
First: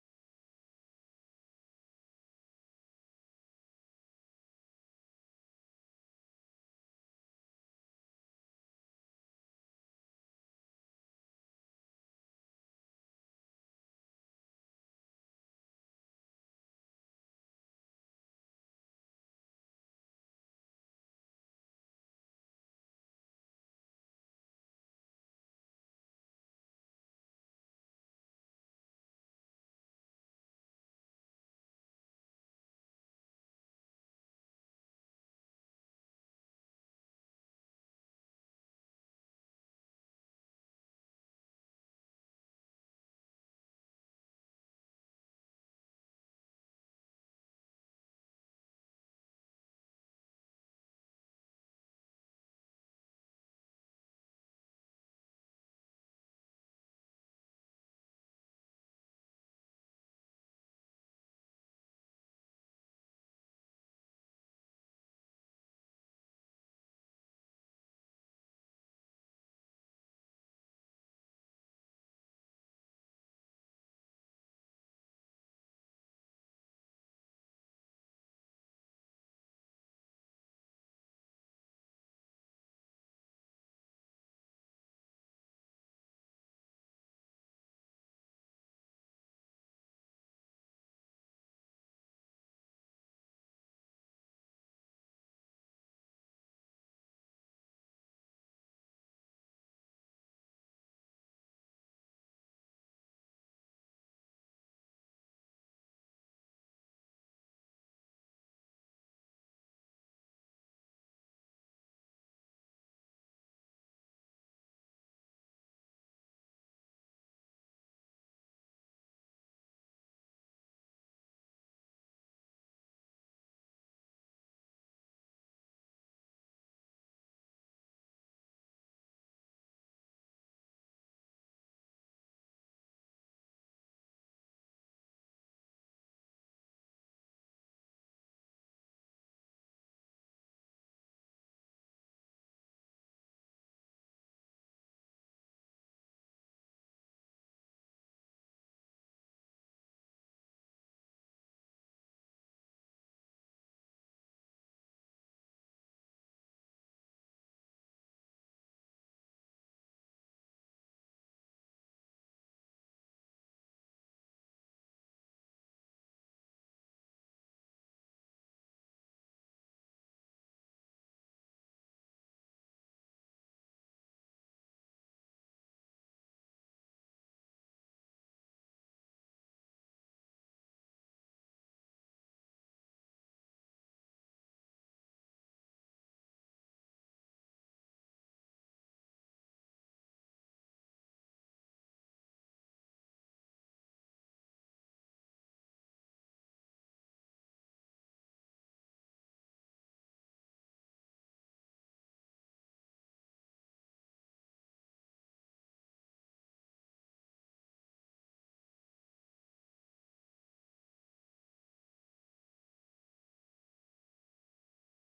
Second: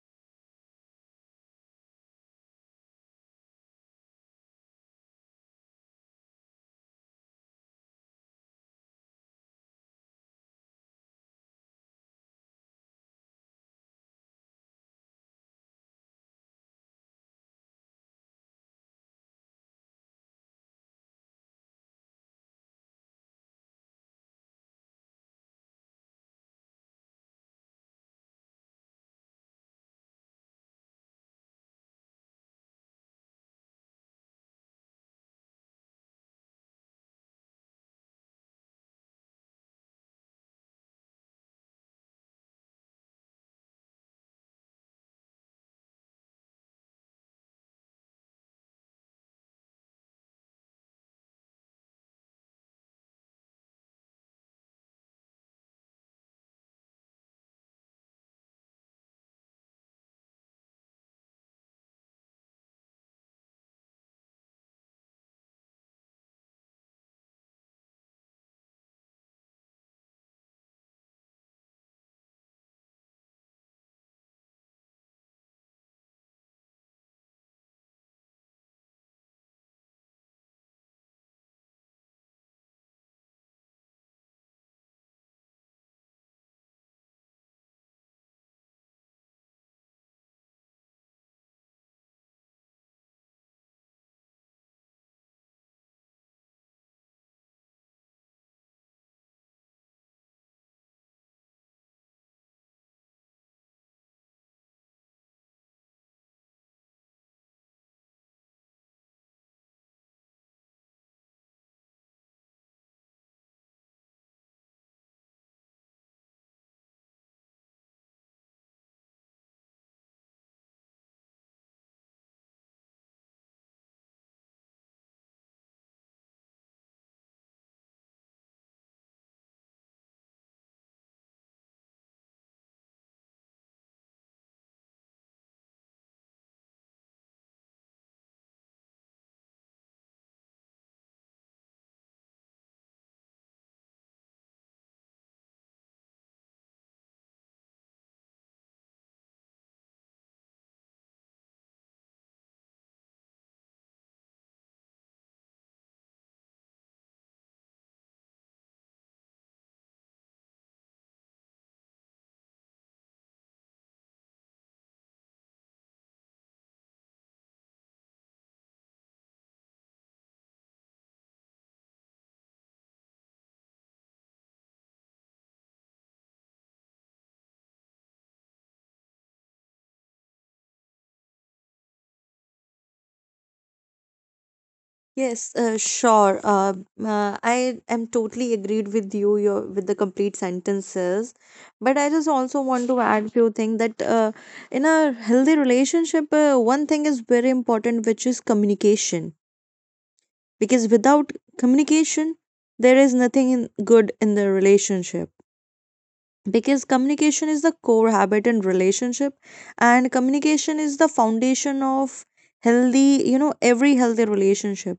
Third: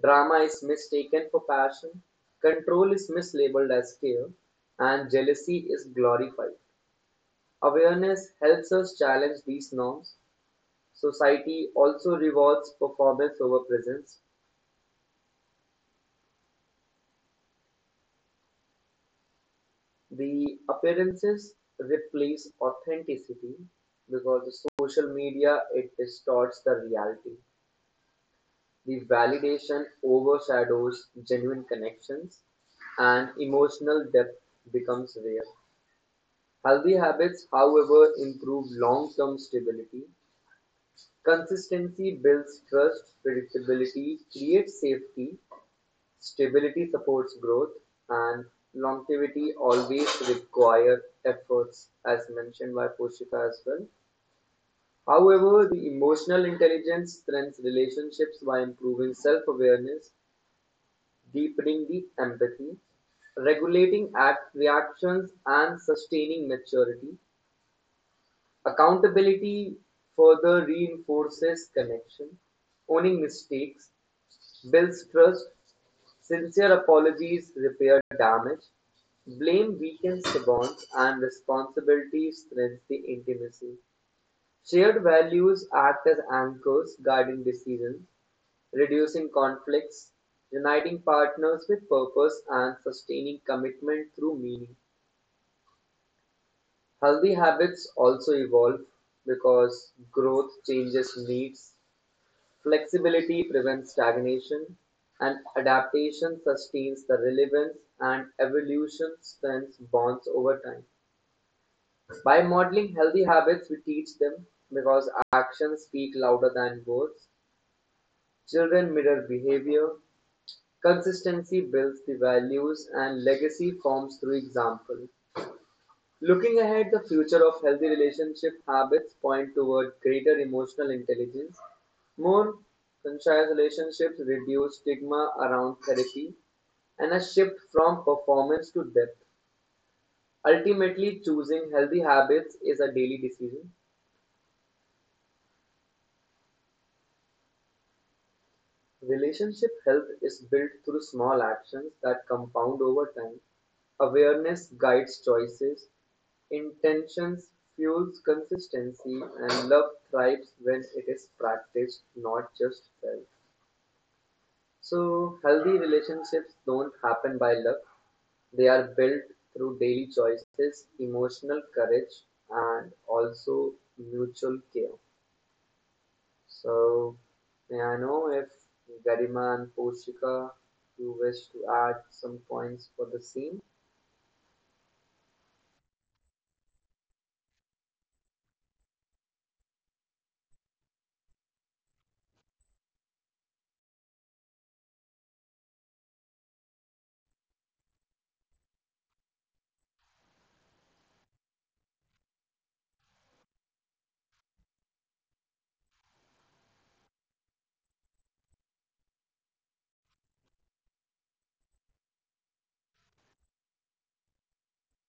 A: Drama is mistaken for passion, control is mislabeled as care, and jealousy is glorified. Awareness helps us challenge these norms. Society also rewards performance over presence. The appearances replace authenticity because the social media it distorts the reality. The validation overshadows genuine connections and emotional depth becomes rare. Healthy habits, however, improve long-term stability. Consistency builds trust, predictability creates safety, stability supports growth, and longevity always require efforts, as mentioned by Poshika as well. However, the emotional intelligence strengthens relationships by improving self-awareness, deepening the empathy, regulating act reactions, and sustaining maturity. Accountability further reinforces connection; owning mistakes builds trust; sincere apologies repair damage; blame weakens the bonds and responsibility strengthens the intimacy. Shared values act as anchors guiding decisions, reducing conflicts, uniting partners with purpose, and sustaining commitment through meaning. Healthy habits also evolve because growth changes needs, flexibility prevents stagnation, and adaptation sustains the relevance and evolution strengthens bonds over time. By modeling healthy habits, we teach them because actions speak louder than words. Children mirror behavior. Consistency builds the values and legacy forms through example. Looking ahead, the future of healthy relationship habits point toward greater emotional intelligence, more conscious relationships, reduced stigma around therapy, and a shift from performance to depth. Ultimately, choosing healthy habits is a daily decision. Relationship health is built through small actions that compound over time. Awareness guides choices, intentions fuels consistency, and love thrives when it is practiced, not just felt. So, healthy relationships don't happen by luck, they are built through daily choices, emotional courage, and also mutual care. So, may I know if Garima and Poshika, you wish to add some points for the scene?
C: Yes, uh, sure. Uh, uh, I am totally agreed with you your, with the complete sentences, but I just also want to add few things that, uh, in a healthy relationship, uh, one thing is very important, which is communication. Because without communication, there is nothing in, good in the relationship. Because communication is the core habit in relationship, and communication is the foundation of healthy, you know, every healthy relationship.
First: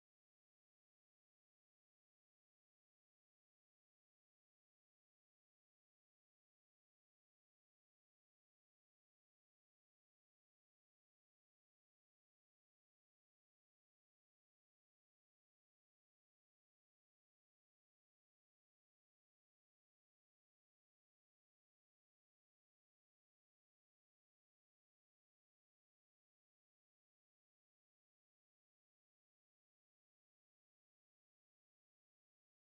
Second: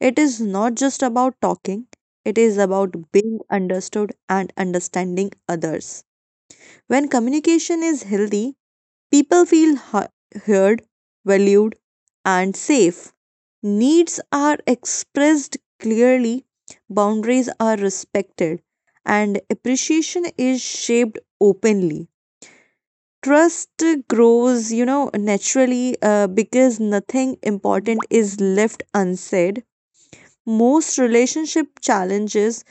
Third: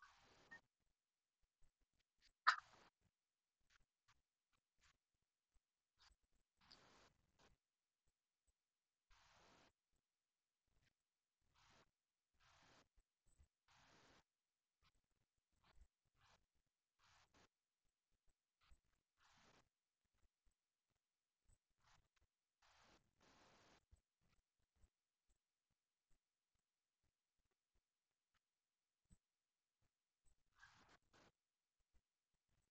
C: It is not just about talking, it is about being understood and understanding others. When communication is healthy, people feel hu- heard, valued, and safe. Needs are expressed clearly, boundaries are respected, and appreciation is shaped openly. Trust grows, you know, naturally, uh, because nothing important is left unsaid. Most relationship challenges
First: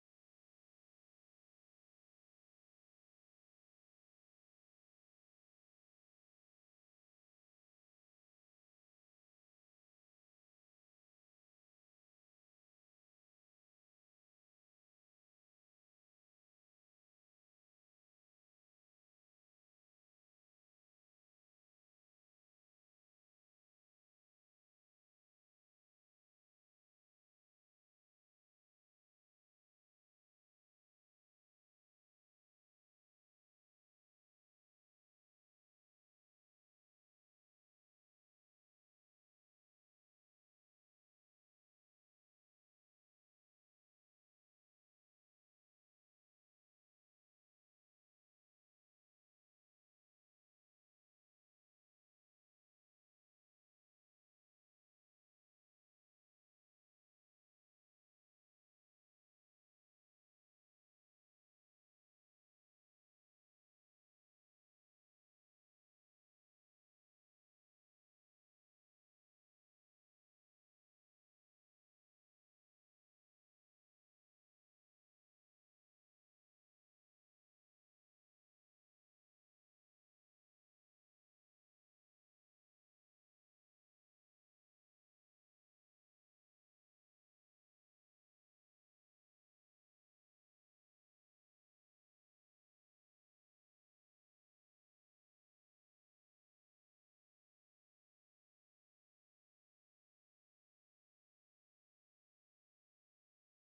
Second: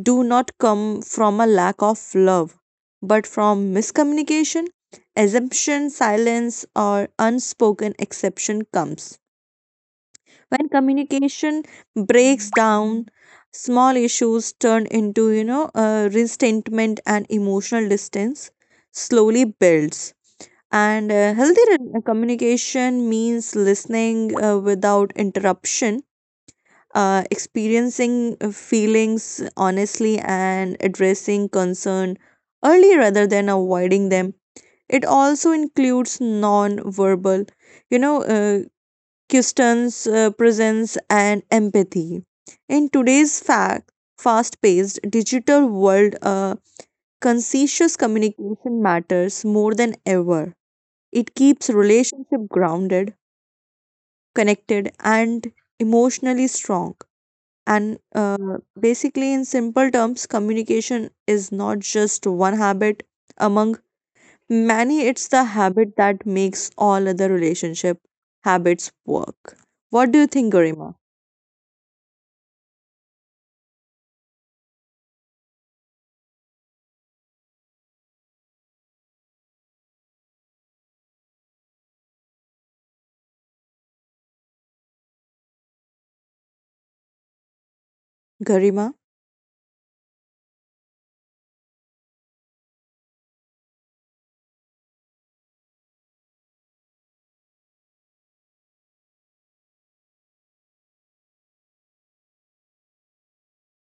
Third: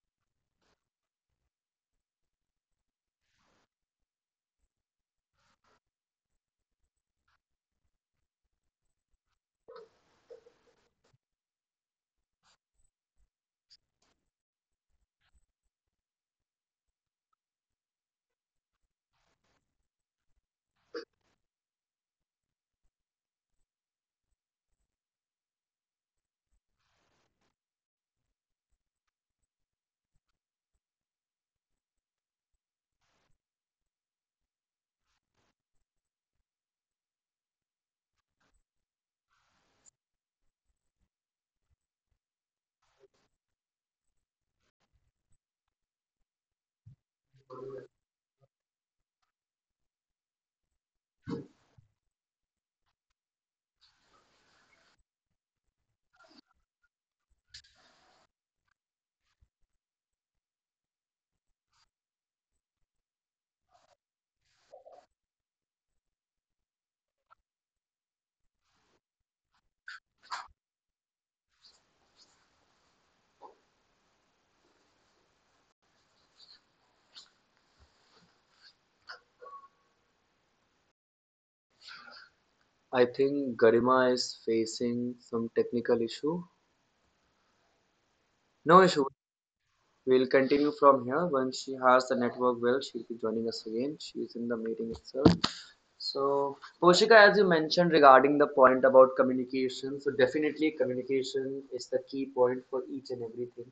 C: do not come from a lack of love, but from miscommunication, assumption, silence, or unspoken exception comes. When communication breaks down, small issues turn into, you know, uh, resentment, and emotional distance slowly builds. And uh, healthy re- communication means listening uh, without interruption, uh, experiencing uh, feelings honestly, and addressing concern early rather than avoiding them. It also includes non-verbal, you know, uh, questions, uh, presence, and empathy. In today's fact, fast-paced digital world, uh, conscientious communication matters more than ever. It keeps relationship grounded, connected, and emotionally strong and uh, basically, in simple terms, communication is not just one habit among many, it's the habit that makes all other relationship habits work. What do you think, Garima?
A: I think Garima is facing some technical issue. No
C: Garima?
A: issue. We'll continue from here. Once she has the network well, she'll be joining us again. She's in the meeting itself. So, Poshika, as you mentioned regarding the point about communication, so definitely communication is the key point for each and everything.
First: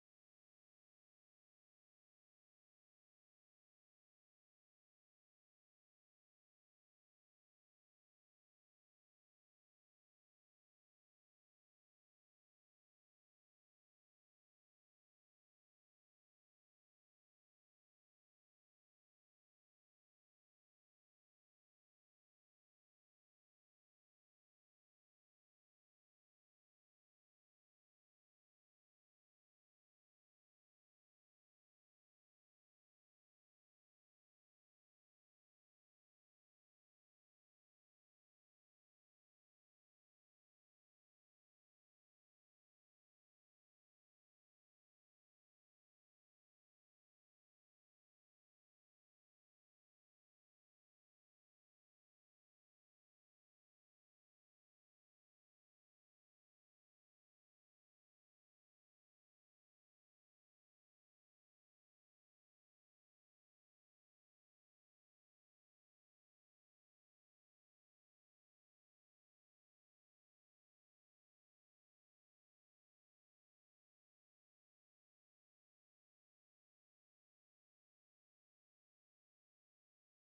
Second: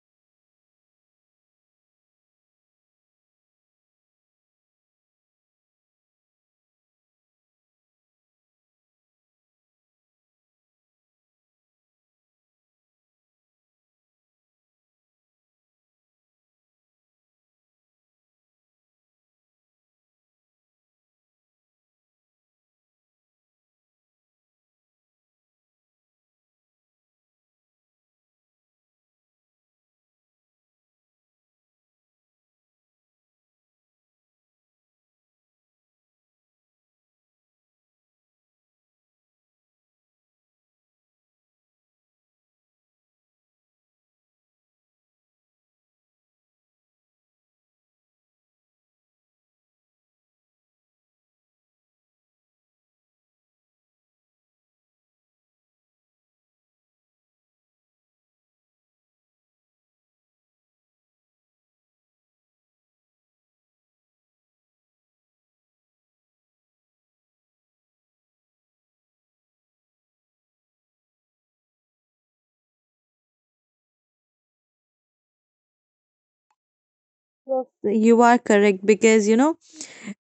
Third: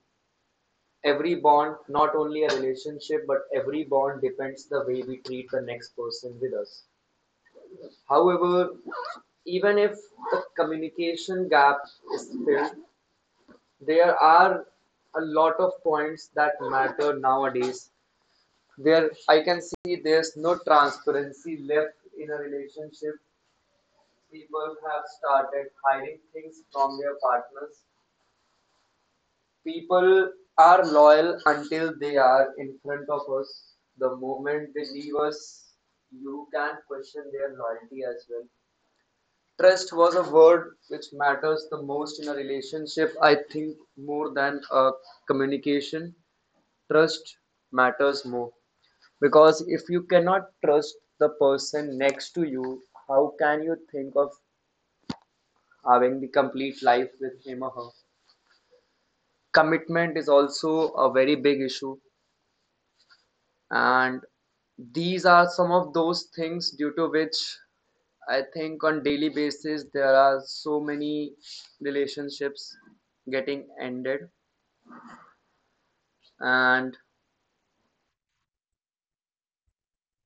A: Every bond, not only a relationship, but every bond depends the way we treat the next person with us. However, even if the communication gap is filled, there are a lot of points that matter nowadays. There, I can see there's no transparency left in a relationship. People have started hiding things from their partners. People are loyal until they are in front of us. The moment they leave us, you can question their loyalty as well. Trust was a word which matters the most in a relationship, I think, more than a communication. Trust matters more because if you cannot trust the person next to you, how can you think of having the complete life with him or her? Commitment is also a very big issue, and these are some of those things due to which I think on daily basis there are so many relationships getting ended. And
C: Yes, you are correct because you know,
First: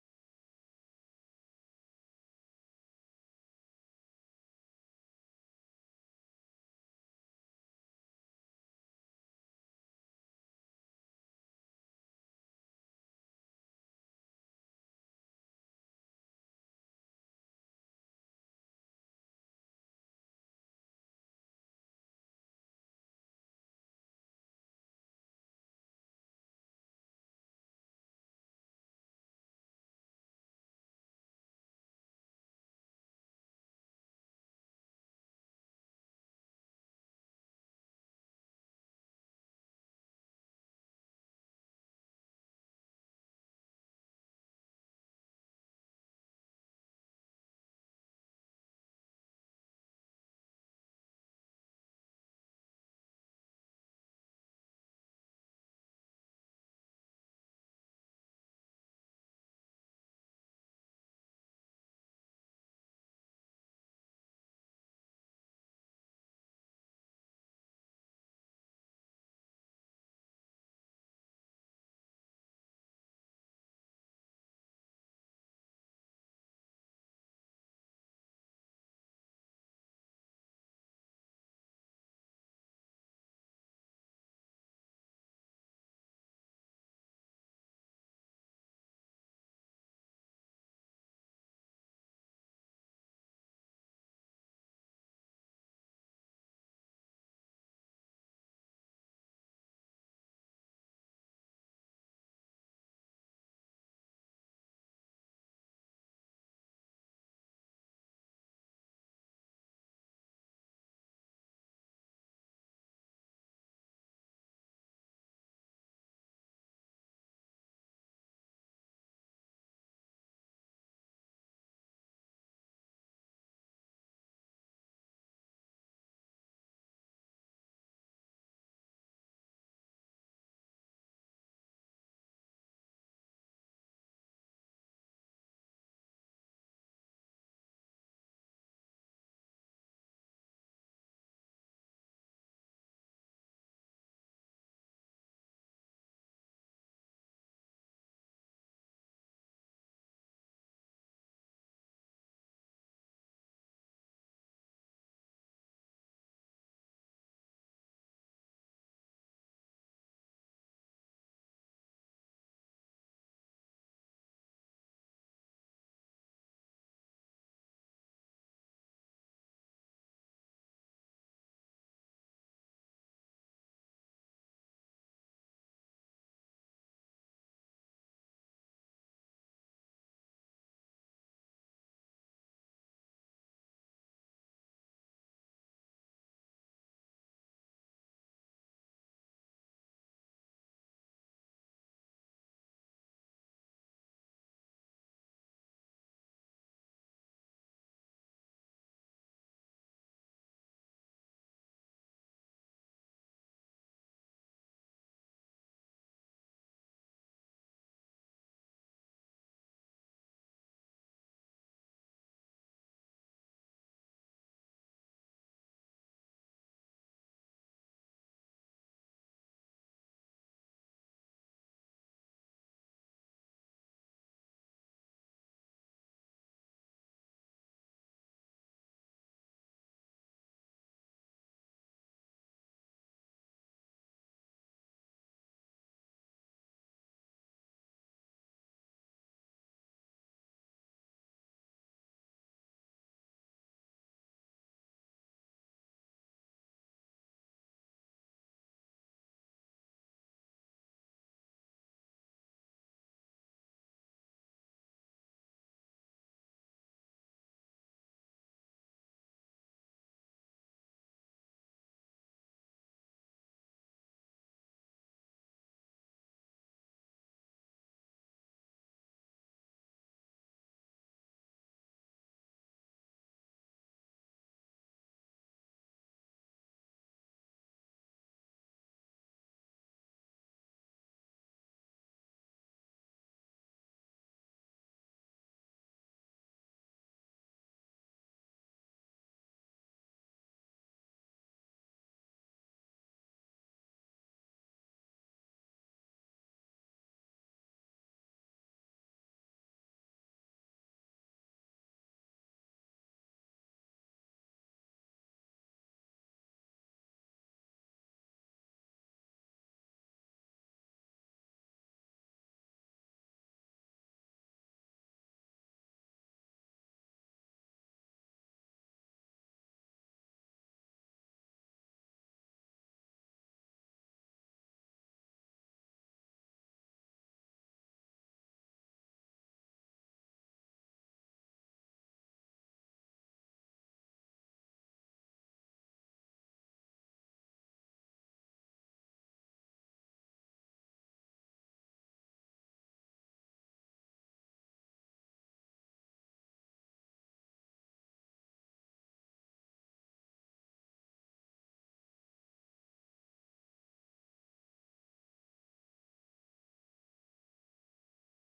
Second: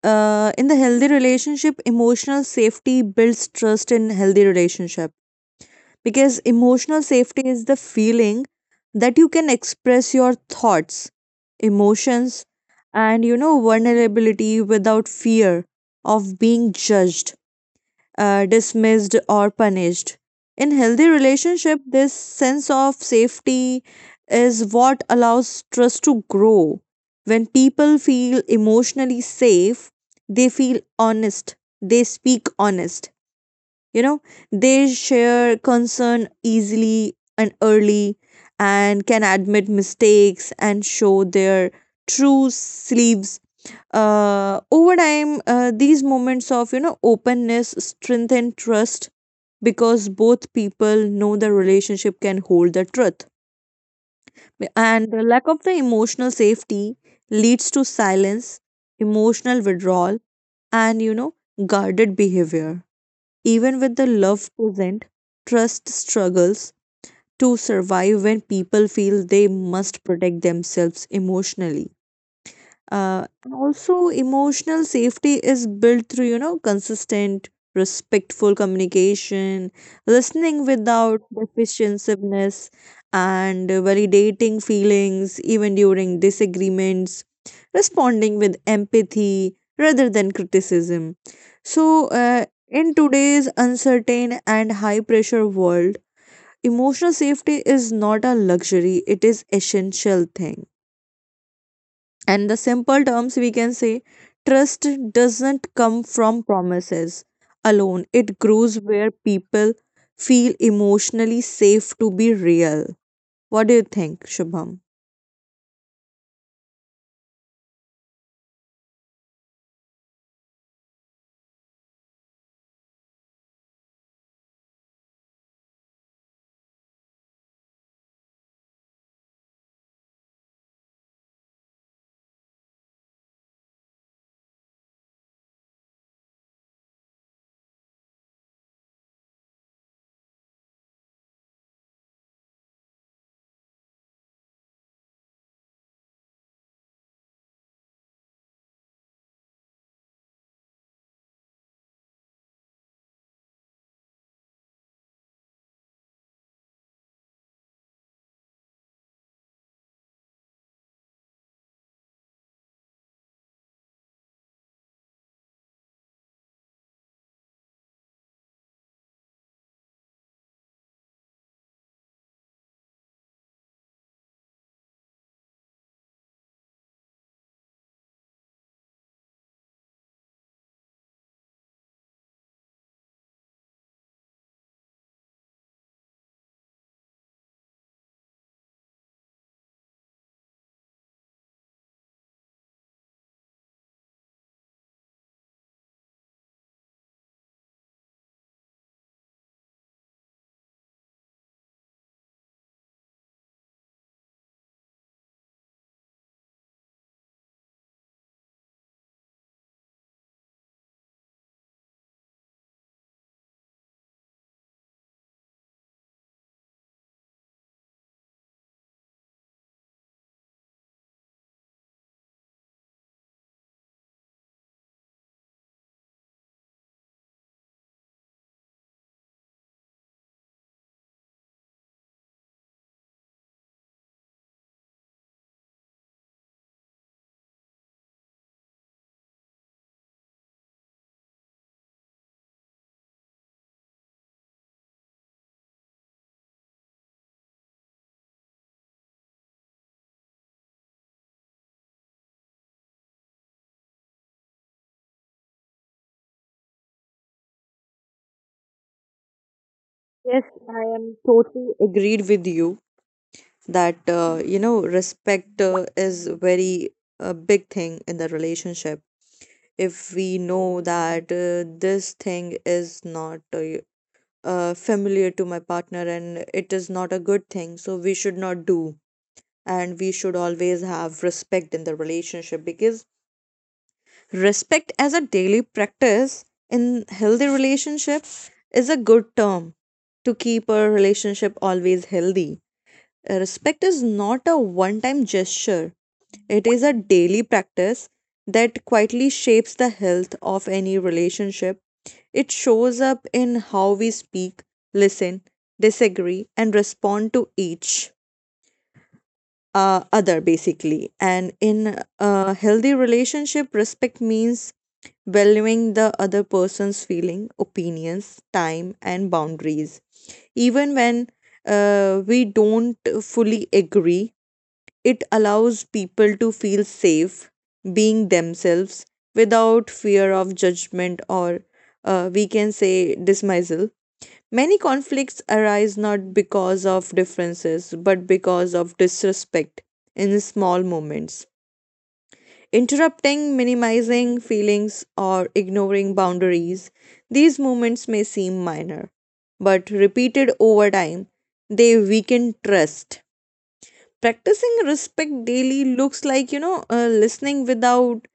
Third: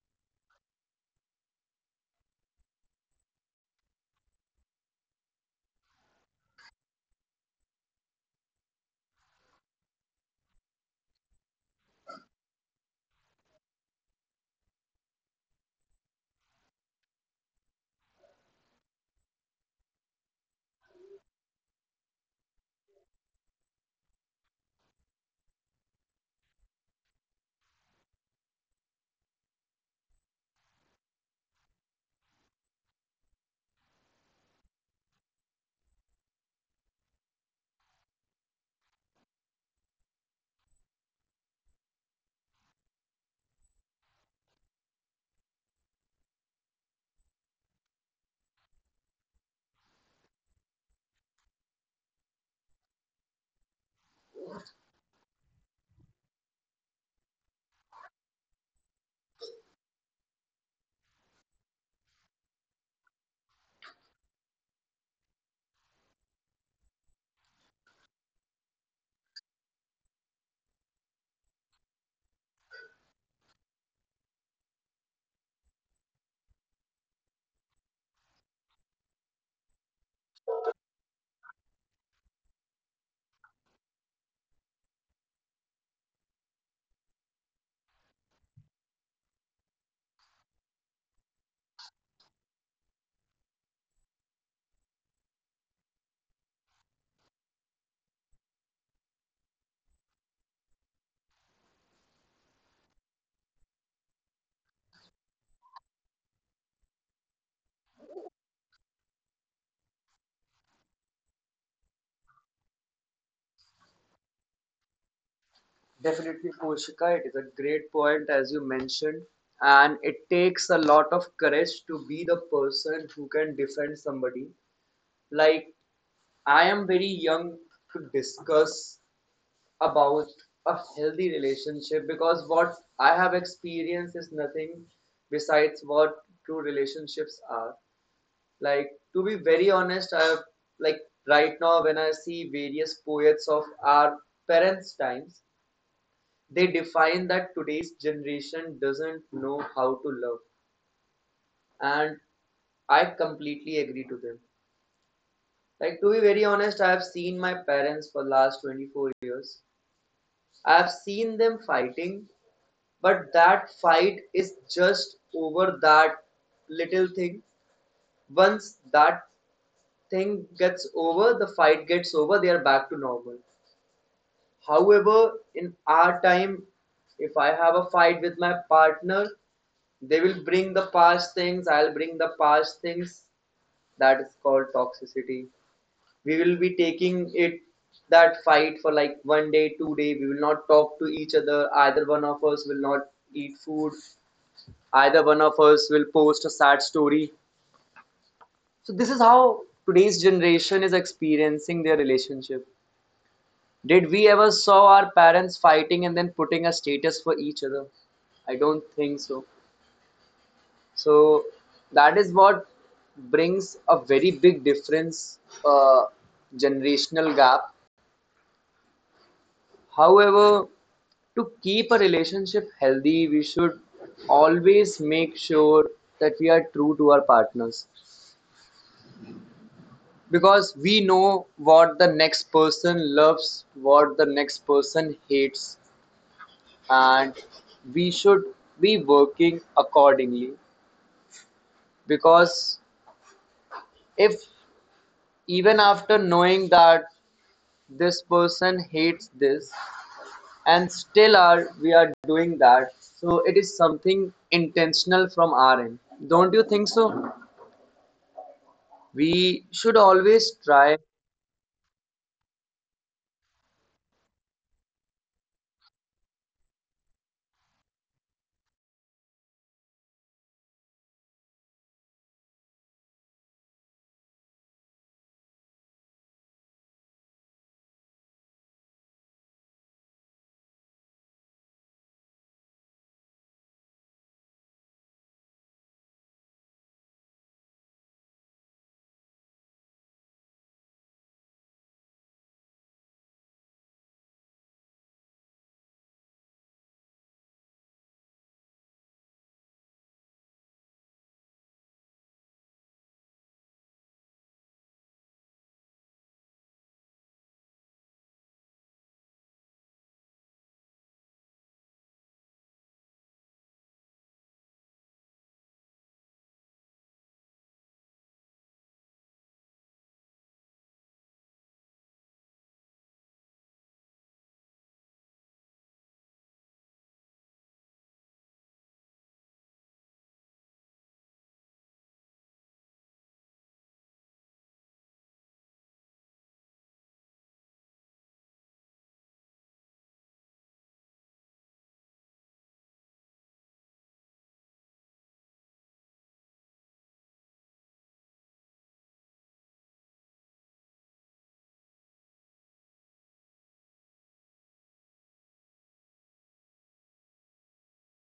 C: uh, in the healthy relationship, emotional safety builds trust in healthy relationship because emotional safety is the feeling that you can express your thoughts, emotions, and, you know, vulnerability without fear of being judged, uh, dismissed, or punished. In healthy relationship, this sense of safety is what allows trust to grow. When people feel emotionally safe, they feel honest, they speak honest you know, they share concern easily and early and can admit mistakes and show their true sleeves. Uh, over time, uh, these moments of, you know, openness strengthen trust because both people know the relationship can hold the truth. And the lack of the emotional safety leads to silence, emotional withdrawal, and, you know, guarded behavior. Even with the love present, trust struggles to survive when people feel they must protect themselves emotionally, uh, and also emotional safety is built through, you know consistent respectful communication, listening without defensiveness, and validating feelings even during disagreements, responding with empathy rather than criticism. So uh, in today's uncertain and high pressure world, emotional safety is not a luxury, it is essential thing. And the simple terms we can say trust doesn't come from promises alone, it grows where people feel emotionally safe to be real. What do you think, Shubham?
A: definitely, Koshika, it is a great point as you mentioned, and it takes a lot of courage to be the person who can defend somebody. Like, I am very young to discuss about a healthy relationship because what I have experienced is nothing besides what true relationships are. Like, to be very honest, I have, like, right now when I see various poets of our parents' times, they define that today's generation doesn't know how to love. And I completely agree to them. Like, to be very honest, I have seen my parents for last twenty-four years. I have seen them fighting. But that fight is just over that little thing. Once that thing gets over, the fight gets over, they are back to normal. However, in our time, if I have a fight with my partner, they will bring the past things, I'll bring the past things. That is called toxicity. We will be taking it that fight for like one day, two day. We will not talk to each other. Either one of us will not eat food. Either one of us will post a sad story. So this is how today's generation is experiencing their relationship. Did we ever saw our parents fighting and then putting a status for each other? I don't think so. So that is what brings a very big difference, uh, generational gap. However, to keep a relationship healthy, we should always make sure that we are true to our partners. Because we know what the next person loves, what the next person hates, and we should be working accordingly. Because if even after knowing that this person hates this, and still are we are doing that, so it is something intentional from our end. Don't you think so? We should
C: Yes,
A: always
C: i
A: try.
C: am totally agreed with you that uh, you know, respect uh, is very a big thing in the relationship. If we know that uh, this thing is not uh, uh, familiar to my partner and it is not a good thing, so we should not do, and we should always have respect in the relationship because respect as a daily practice in healthy relationship is a good term to keep a relationship always healthy. Uh, Respect is not a one time gesture, it is a daily practice that quietly shapes the health of any relationship. It shows up in how we speak, listen, disagree, and respond to each uh, other. Basically, and in a healthy relationship, respect means valuing the other person's feeling, opinions, time, and boundaries even when uh, we don't fully agree. It allows people to feel safe being themselves without fear of judgment or, uh, we can say, dismissal. Many conflicts arise not because of differences, but because of disrespect in small moments. Interrupting, minimizing feelings, or ignoring boundaries, these movements may seem minor, but repeated over time, they weaken trust. Practicing respect daily looks like, you know, uh, listening without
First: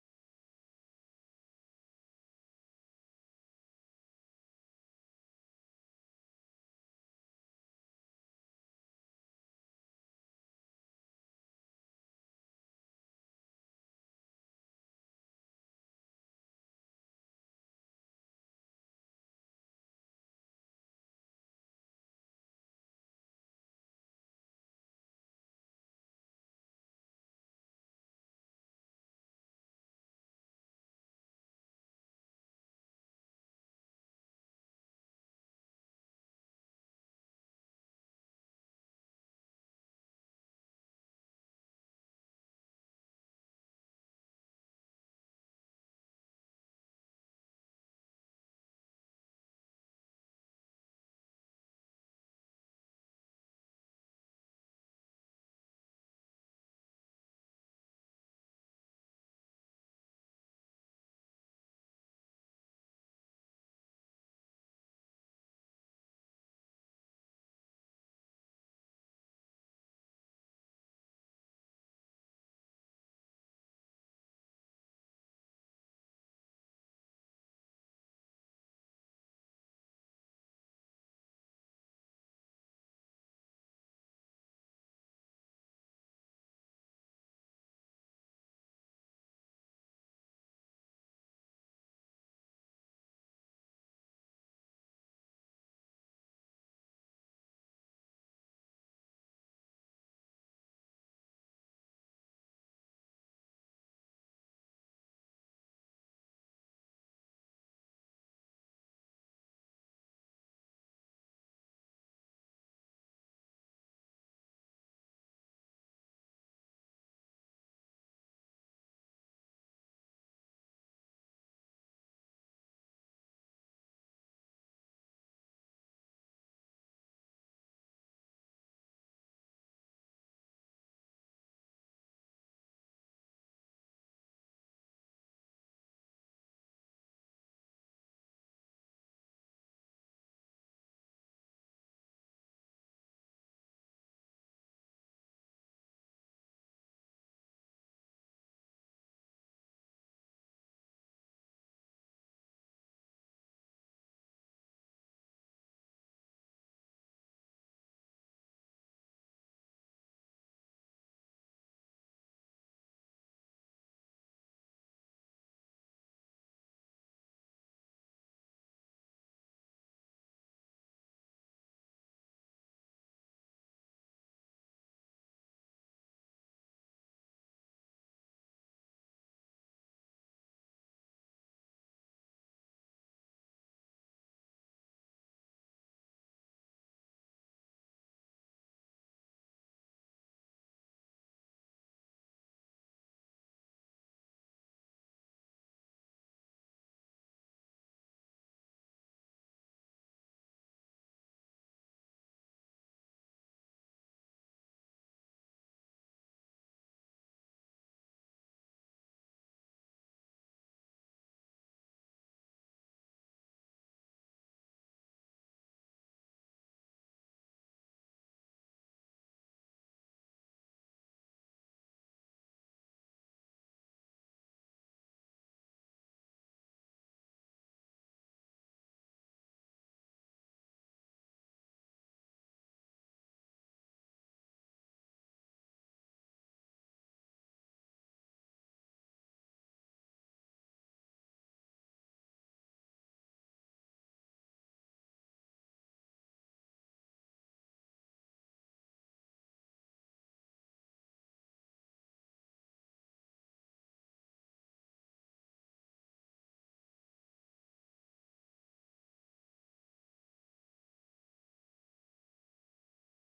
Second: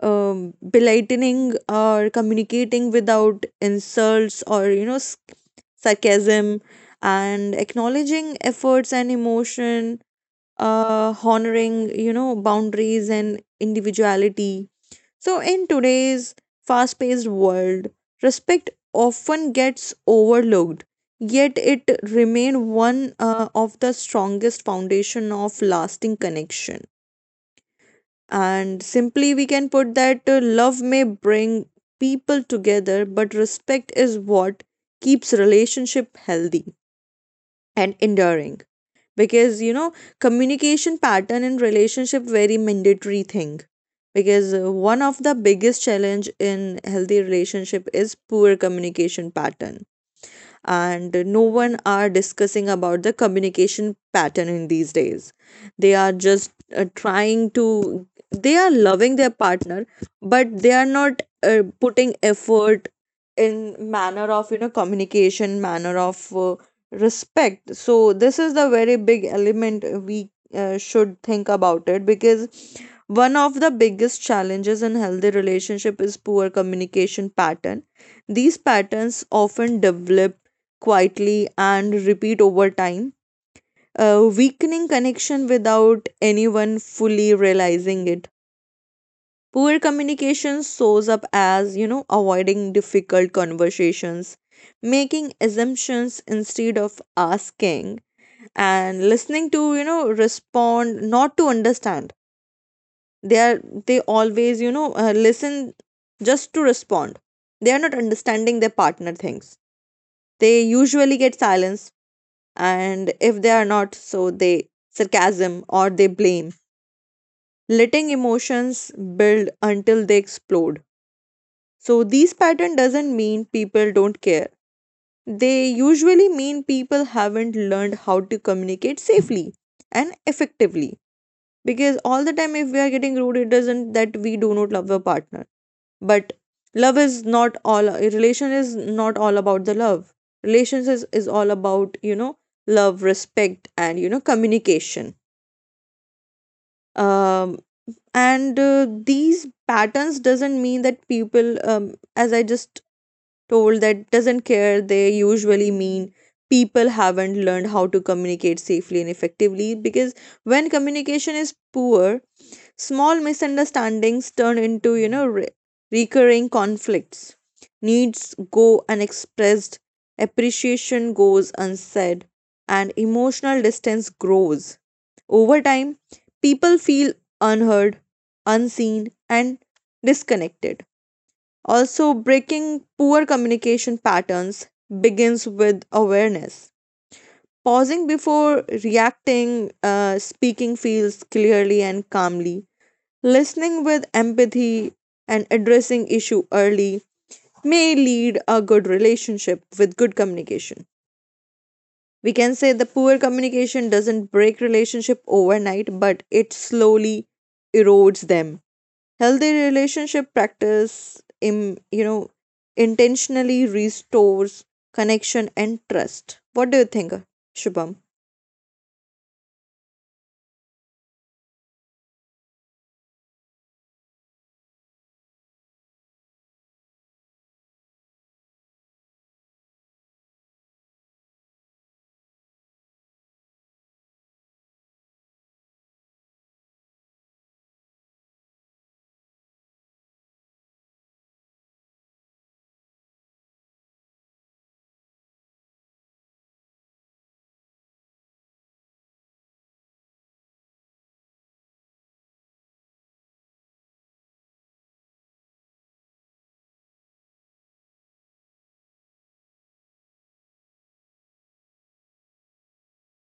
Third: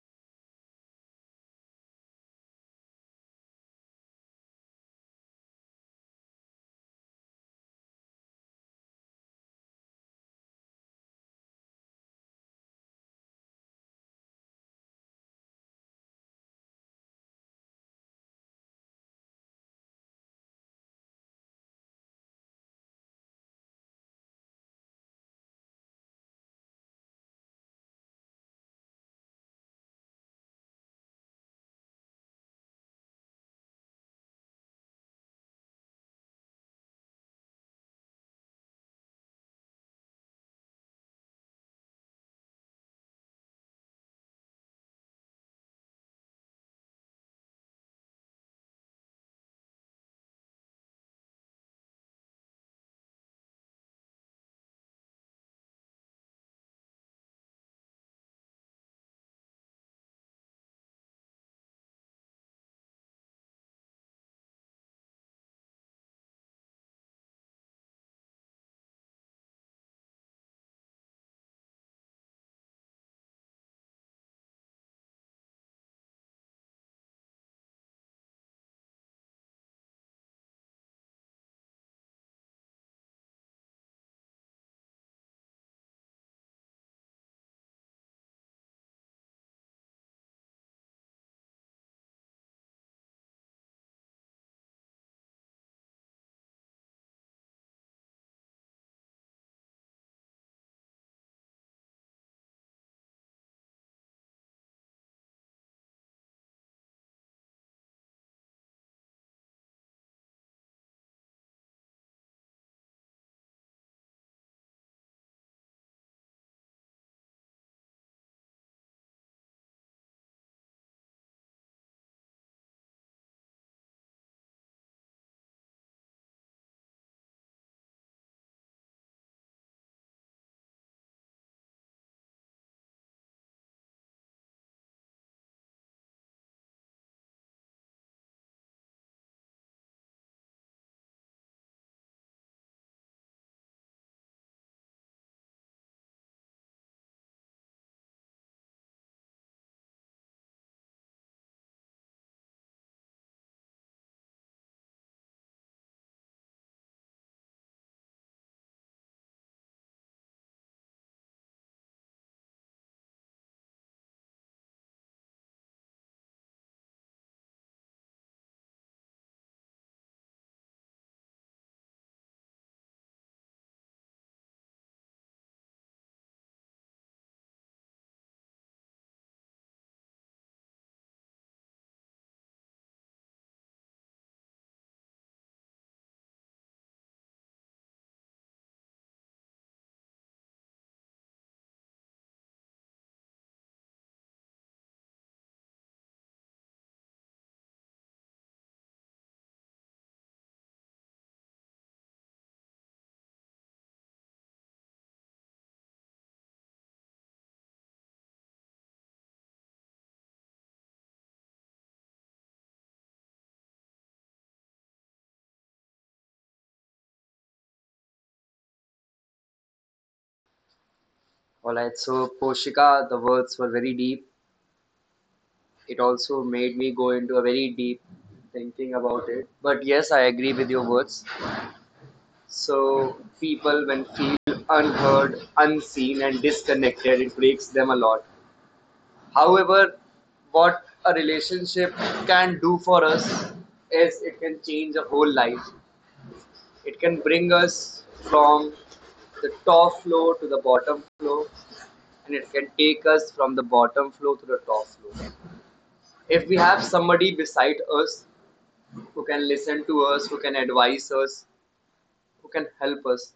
C: um, belittling, or communicating without insults or, you know s- sarcasm, and acknowledging efforts and emotion, uh, honoring, you know boundaries and individuality. So in today's fast paced world, respect often gets overlooked, yet it remain one uh, of the strongest foundation of lasting connection. And simply, we can put that uh, love may bring people together, but respect is what keeps relationship healthy and enduring. Because, you know, communication pattern in relationship very mandatory thing. Because uh, one of the biggest challenge in healthy relationship is poor communication pattern, and no one are discussing about the communication pattern in these days. They are just uh, trying to, they are loving their partner, but they are not uh, putting effort in manner of, you know, communication, manner of, uh, respect. So this is the very big element we uh, should think about it, because one of the biggest challenges in healthy relationship is poor communication pattern. These patterns often develop quietly and repeat over time, uh, weakening connection without anyone fully realizing it. Poor communication shows up as, you know, avoiding difficult conversations, making assumptions instead of asking, and listening to, you know, respond, not to understand. They are, they always, you know, uh, listen just to respond. They are not understanding their partner things. They usually get silence, and if they are not, so they sarcasm or they blame, letting emotions build until they explode. So these pattern doesn't mean people don't care. They usually mean people haven't learned how to communicate safely and effectively. Because all the time if we are getting rude, it doesn't that we do not love our partner. But love is not all, relation is not all about the love. Relations is, is all about, you know, love, respect, and, you know, communication. Um, and uh, These patterns doesn't mean that people, um, as i just told, that doesn't care. They usually mean people haven't learned how to communicate safely and effectively, because when communication is poor, small misunderstandings turn into, you know re- recurring conflicts, needs go unexpressed, appreciation goes unsaid, and emotional distance grows. Over time, people feel unheard, unseen, and disconnected. Also, breaking poor communication patterns begins with awareness. Pausing before reacting, uh, speaking feels clearly and calmly. Listening with empathy and addressing issue early may lead a good relationship with good communication. We can say the poor communication doesn't break relationship overnight, but it slowly erodes them. Healthy relationship practice, im, you know, intentionally restores connection and trust. What do you think, Shubham?
A: All right, so Poshika, the words were very deep. It also made me go into a very deep thinking about it. But yes, I agree with your words. So people when feel unheard, unseen and disconnected, it breaks them a lot. However, what a relationship can do for us is it can change a whole life. It can bring us from the top floor to the bottom floor and it can take us from the bottom floor to the top floor. If we have somebody beside us who can listen to us, who can advise us, who can help us.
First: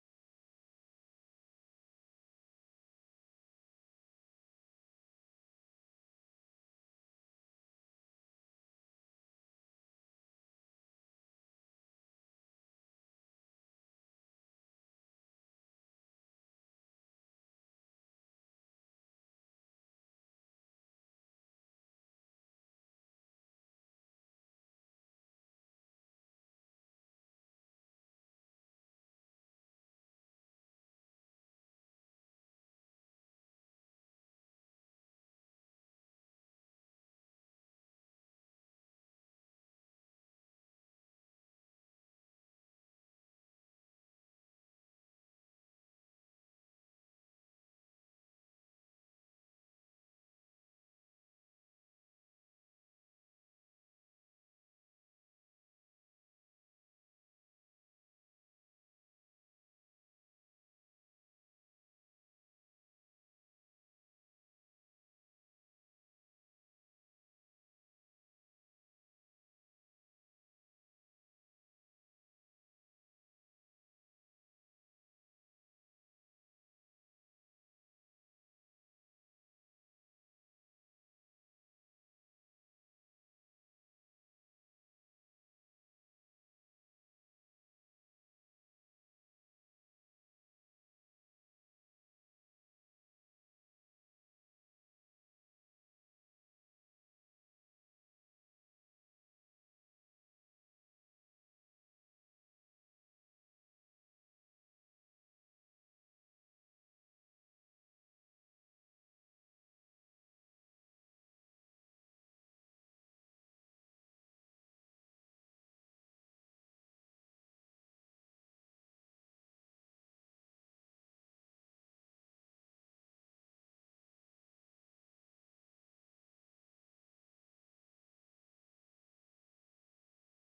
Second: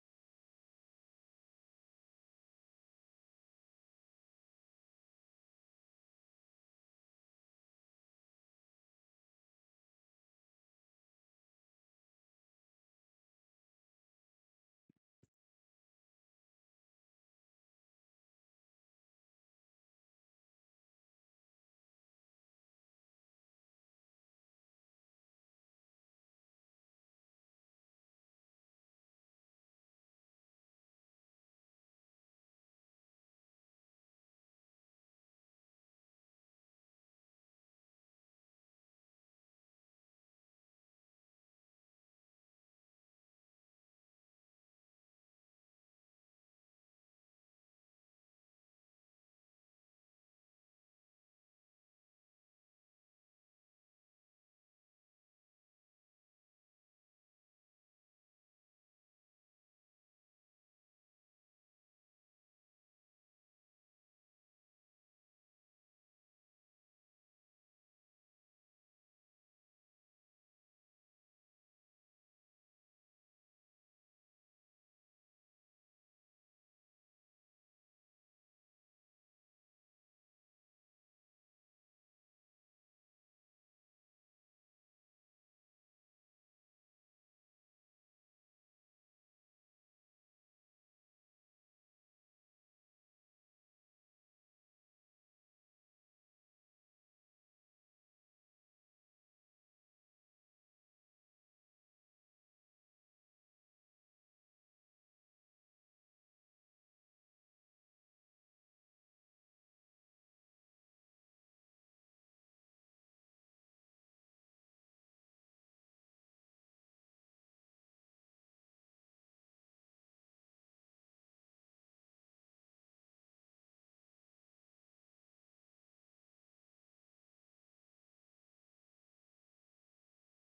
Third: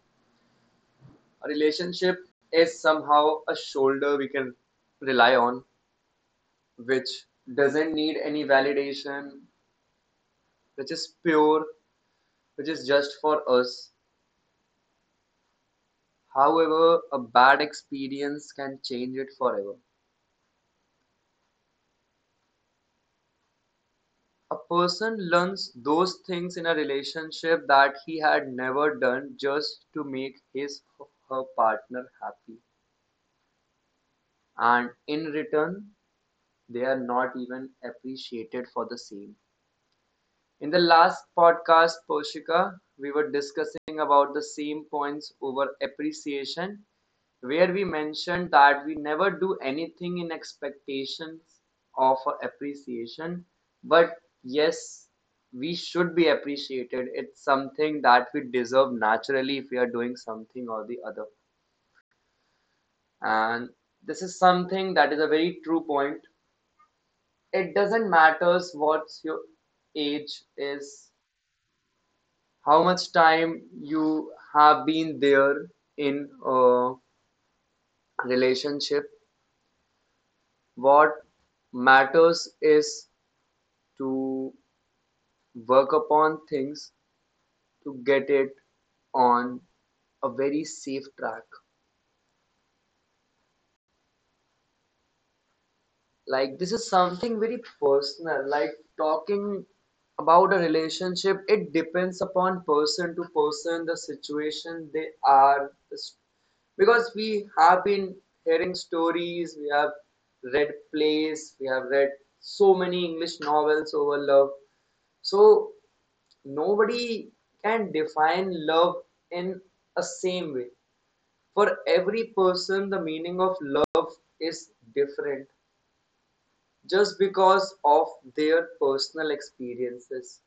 A: A relationship is somehow a shoulder we can rely on, which doesn't need any validation, which is pure, which is just for us. However, a bad experience can change it forever. A person learns those things in a relationship that he had never done just to make his or her partner happy. And in return, they are not even appreciated for the same. In the last podcast, Poshika, we were discussing about the same points over appreciation, where we mentioned that we never do anything in expectations of appreciation, but yes, we should be appreciated. It's something that we deserve naturally if we are doing something or the other. And this is something that is a very true point. It doesn't matter what your age is, how much time you have been there in a relationship. What matters is to work upon things to get it on a very safe track. Like this is something very personal, like talking about a relationship, it depends upon person to person, the situation they are. Because we have been hearing stories, we have read plays, we have read so many English novels over love. So nobody can define love in a same way. For every person the meaning of love is different, just because of their personal experiences.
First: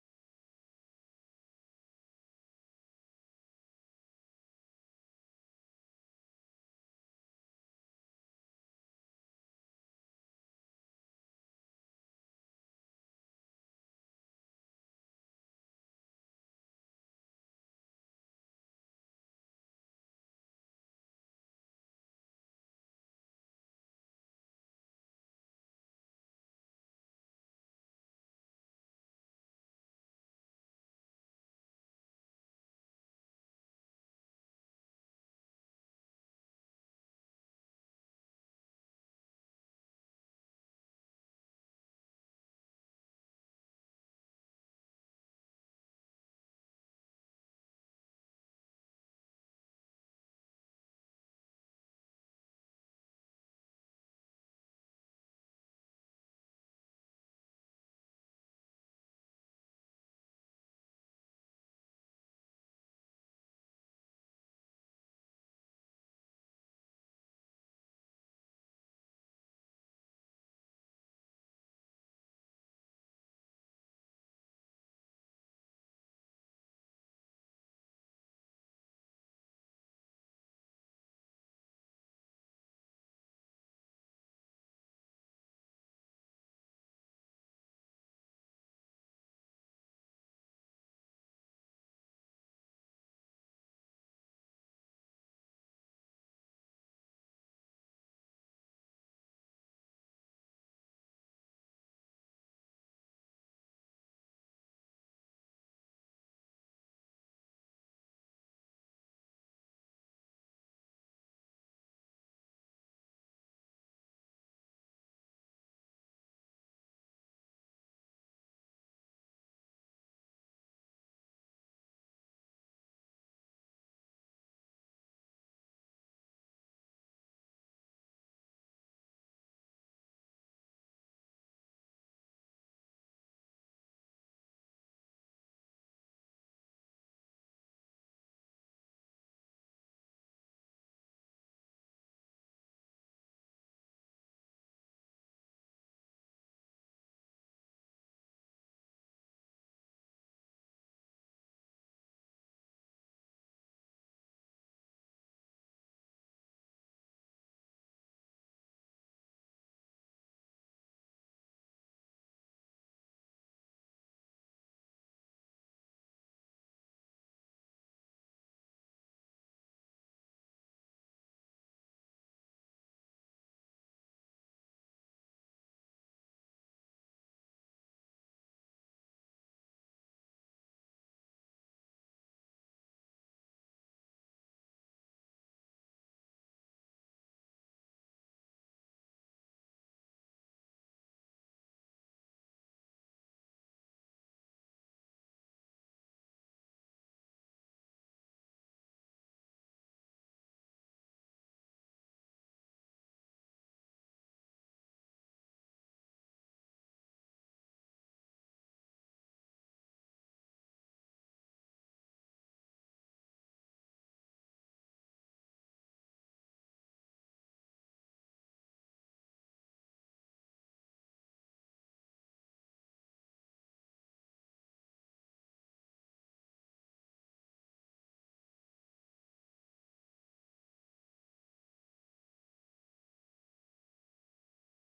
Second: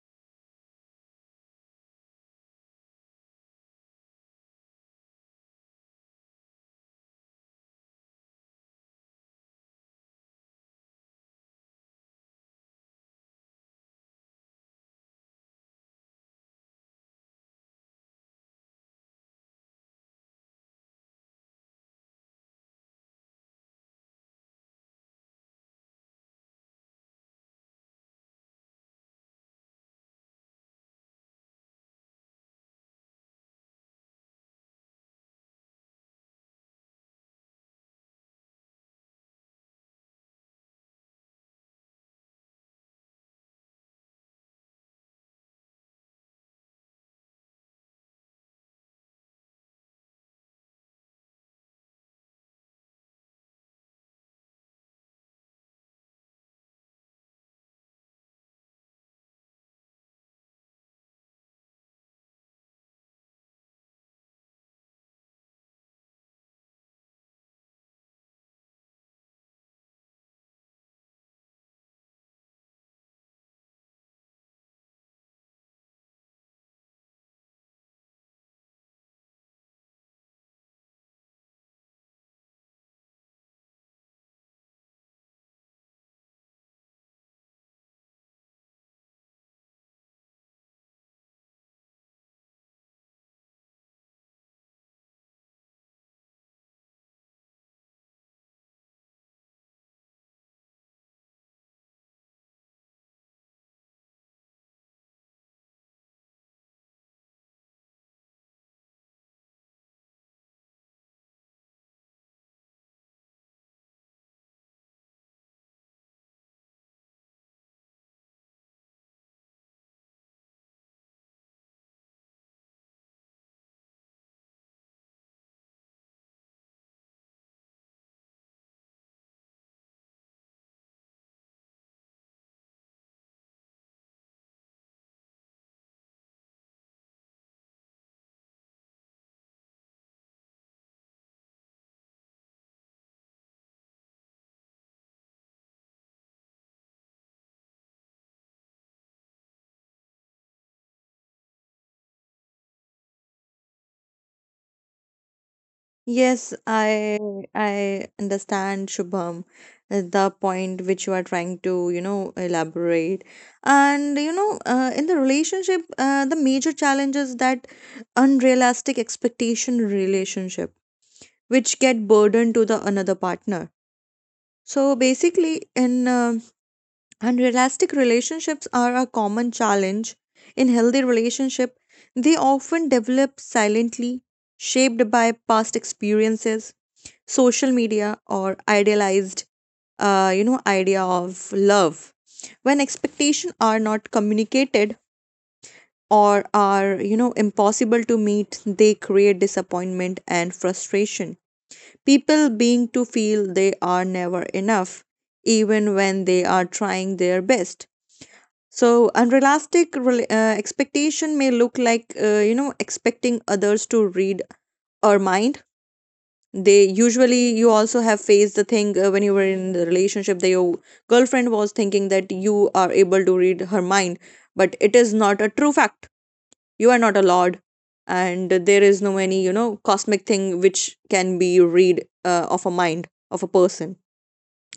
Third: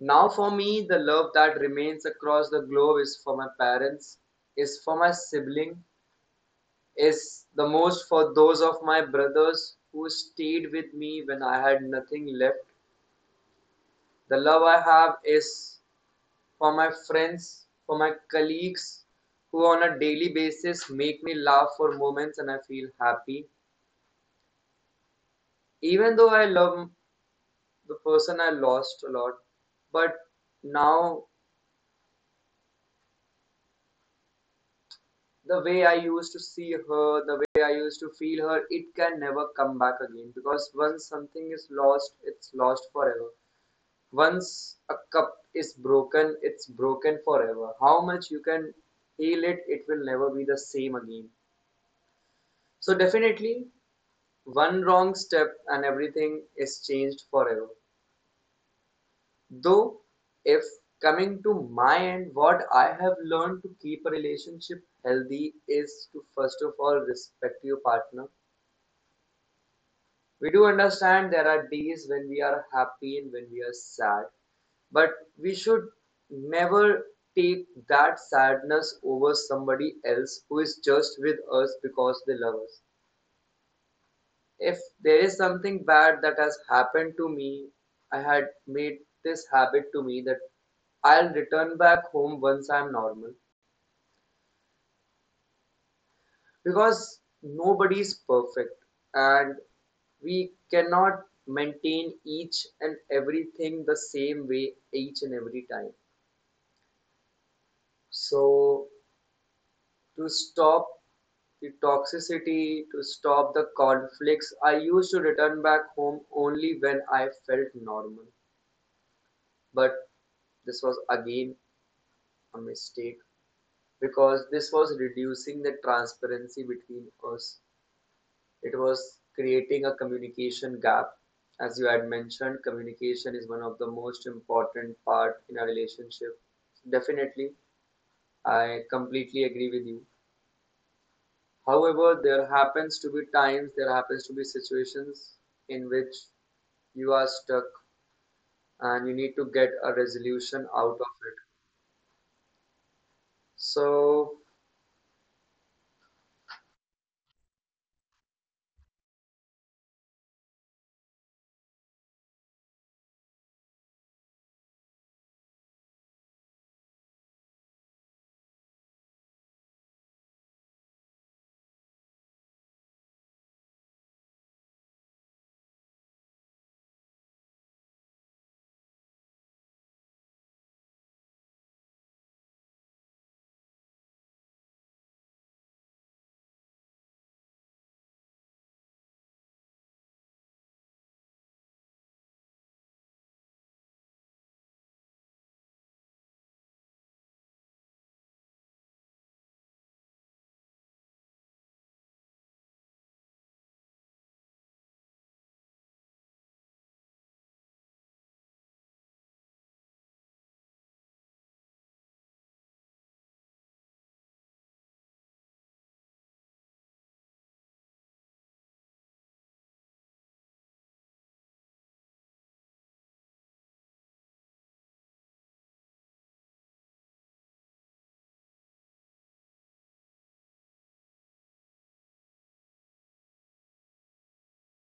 A: Now, for me, the love that remains across the globe is for my parents, is for my sibling, is the most for those of my brothers who stayed with me when I had nothing left. The love I have is for my friends, for my colleagues who on a daily basis make me laugh for moments and I feel happy. Even though I love the person I lost a lot. But now, the way I used to see her, the way I used to feel her, it can never come back again because once something is lost, it's lost forever. Once a cup is broken, it's broken forever. How much you can heal it, it will never be the same again. So, definitely, one wrong step and everything is changed forever. Though, if coming to my end, what I have learned to keep a relationship healthy is to first of all respect your partner. We do understand there are days when we are happy and when we are sad, but we should never take that sadness over somebody else who is just with us because they love us. If there is something bad that has happened to me, I had made this habit to me that I'll return back home once I'm normal because nobody's perfect and we cannot maintain each and everything the same way each and every time. So, to stop the toxicity, to stop the conflicts, I used to return back home only when I felt normal. But this was again a mistake because this was reducing the transparency between us. It was creating a communication gap. As you had mentioned, communication is one of the most important part in a relationship. Definitely, I completely agree with you. However, there happens to be times, there happens to be situations in which you are stuck and you need to get a resolution out of it. So,
C: Yes, I I understand, Shubham, uh, the point which you are trying to, you know, elaborate. And, you know, uh, in the relationship, uh, the major challenge is that unrealistic expectation relationship, which get burdened to the another partner. So basically, in uh, unrealistic relationships are a common challenge. In healthy relationship, they often develop silently, shaped by past experiences, social media, or idealized, uh, you know idea of love. When expectations are not communicated or are, you know impossible to meet, they create disappointment and frustration. People being to feel they are never enough even when they are trying their best. So unrealistic rela- uh, expectation may look like, uh, you know expecting others to read our mind. They usually, you also have faced the thing, uh, when you were in the relationship, that your girlfriend was thinking that you are able to read her mind, but it is not a true fact. You are not a lord, and there is no any, you know cosmic thing which can be read uh, of a mind of a person.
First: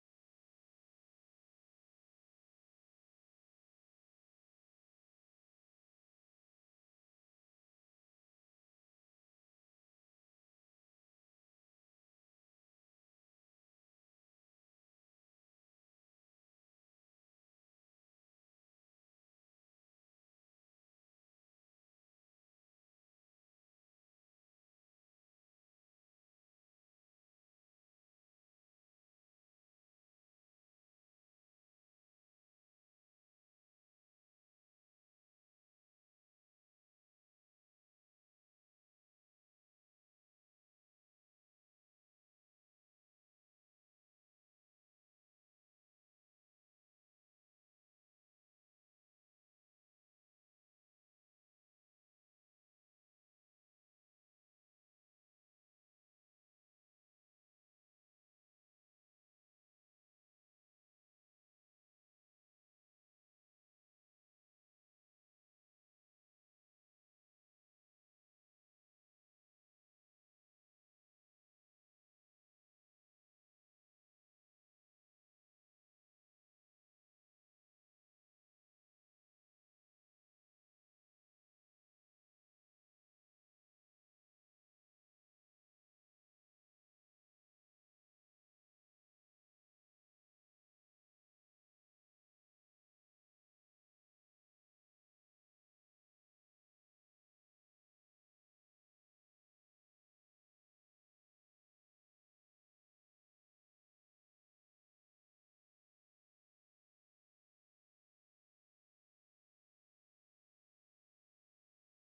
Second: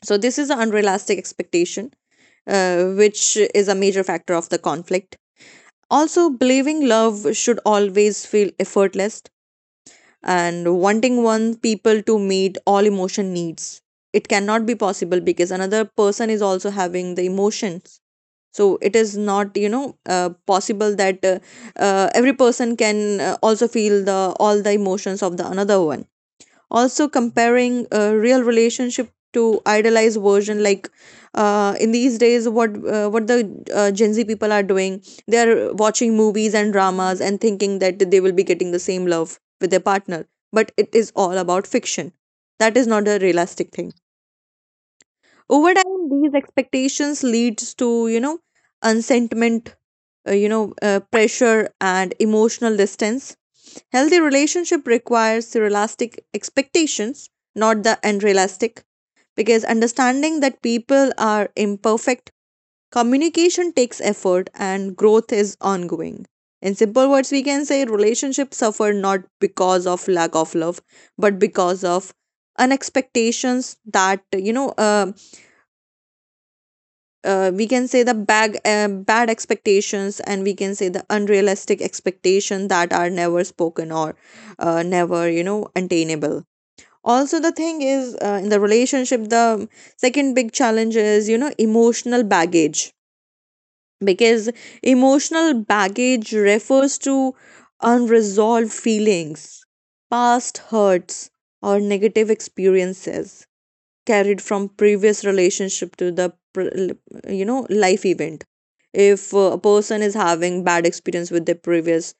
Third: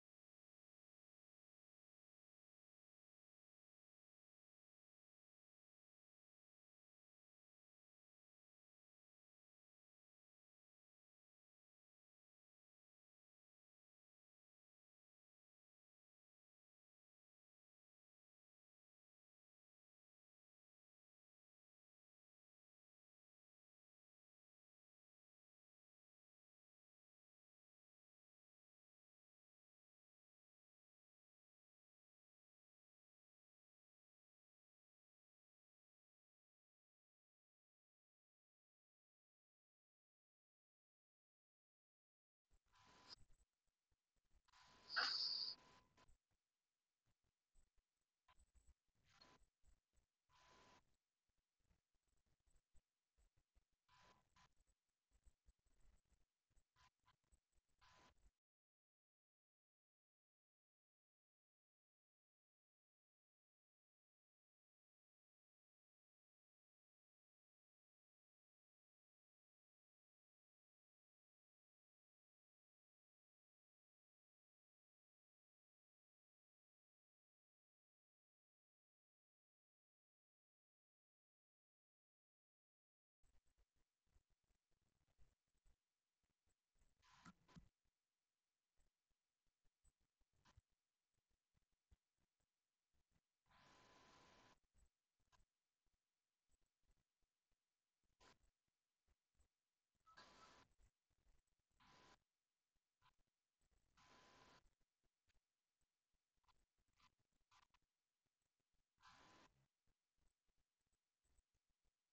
C: So this is an unrealistic expectation uh, which is a major factor of the conflict. Also, believing love should always feel effortless, and wanting one people to meet all emotion needs, it cannot be possible because another person is also having the emotions. So it is not, you know uh, possible that uh, uh, every person can uh, also feel the all the emotions of the another one. Also comparing a real relationship to idealized version, like, uh, in these days what uh, what the uh, gen z people are doing, they are watching movies and dramas and thinking that they will be getting the same love with their partner, but it is all about fiction. That is not a realistic thing. Over time these expectations leads to, you know unsentiment, uh, you know uh, pressure and emotional distance. Healthy relationship requires realistic expectations, not the unrealistic, because understanding that people are imperfect, communication takes effort, and growth is ongoing. In simple words, we can say relationships suffer not because of lack of love, but because of unexpectations that, you know uh, uh, we can say the bag, uh, bad expectations, and we can say the unrealistic expectation that are never spoken or uh, never, you know attainable. Also the thing is, uh, in the relationship, the second big challenge is, you know emotional baggage, because emotional baggage refers to unresolved feelings, past hurts, or negative experiences carried from previous relationship to the pr- you know life event. If uh, a person is having bad experience with their previous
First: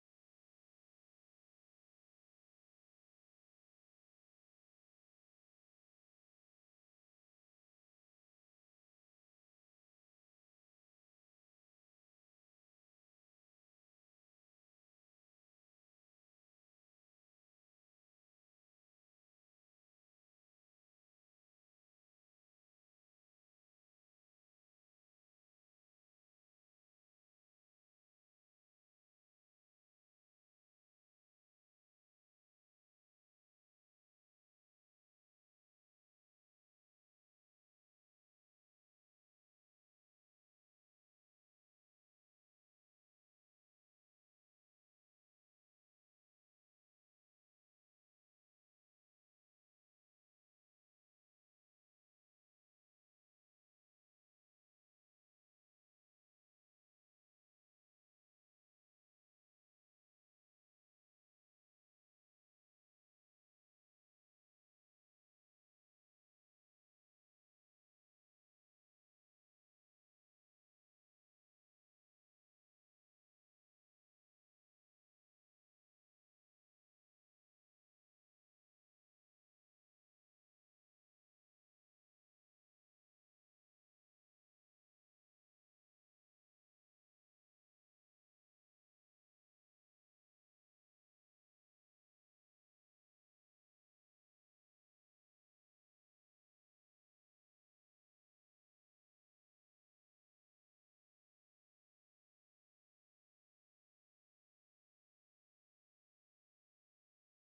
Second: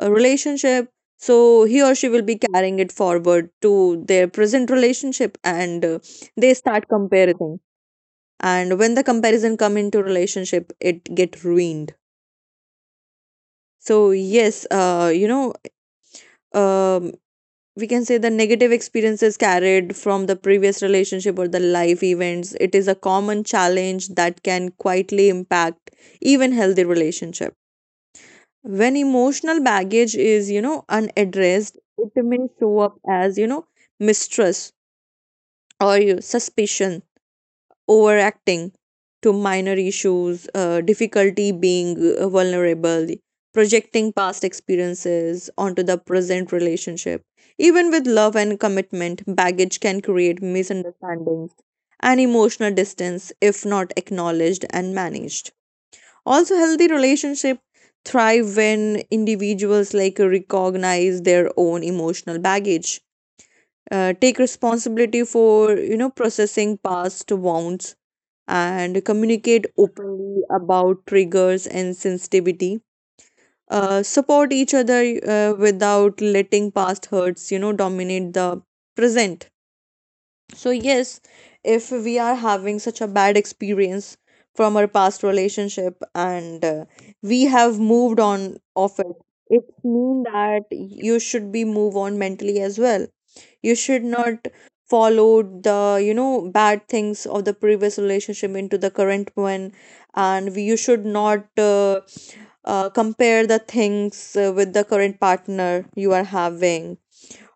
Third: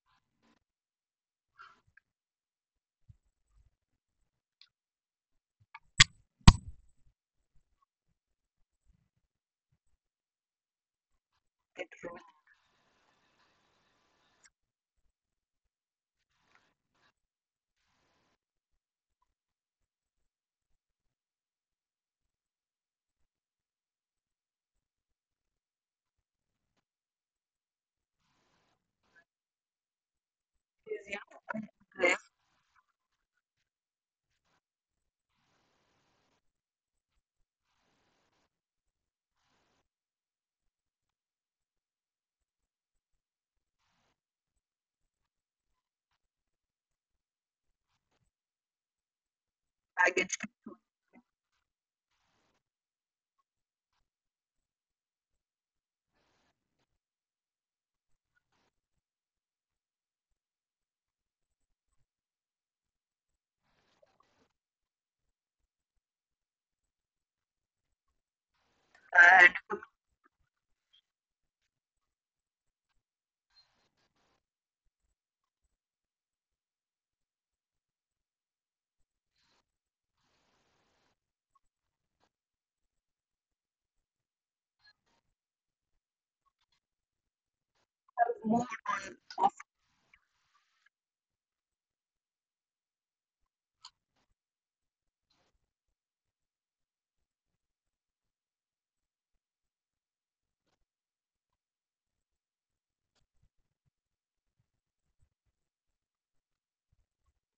C: uh, relationship, so he or she will be carrying it forward to their present relationship, and uh, they start comparing, and when the comparison come into relationship, it get ruined.
A: it's
C: So yes, uh, you know um we can say the negative experiences carried from the previous relationship or the life events, it is a common challenge that can quietly impact even healthy relationship. When emotional baggage is, you know unaddressed,
A: less
C: it may show up as, you know mistrust or you- suspicion, overacting to minor issues, uh, difficulty being uh, vulnerable, projecting past experiences onto the present relationship. Even with love and commitment, baggage can
A: baggage.
C: create misunderstandings and emotional distance if not acknowledged and managed. Also, healthy relationships thrive when individuals like recognize their own emotional baggage, uh, take responsibility for, you know processing past wounds, and communicate openly about triggers and sensitivity. Uh, support each other uh, without letting past hurts, you know, dominate the present. So, yes, if we are having such a bad experience from our past relationship and uh, we have moved on of it, it means that you should be move on mentally as well. You should not follow the, you know, bad things of the previous relationship into the current one. And we- you should not uh, uh, compare the things uh, with the current partner you are having.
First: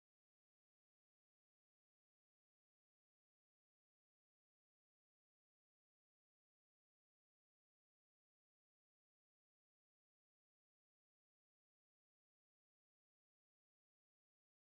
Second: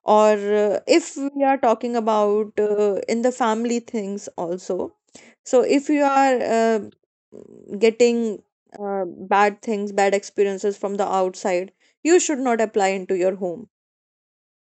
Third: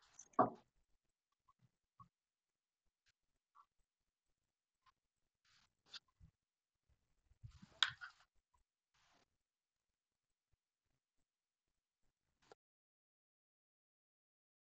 C: Or uh, if we are talking about uh, in the family things also. So if you are uh, getting uh, bad things, bad experiences from the outside, you should not apply into your home,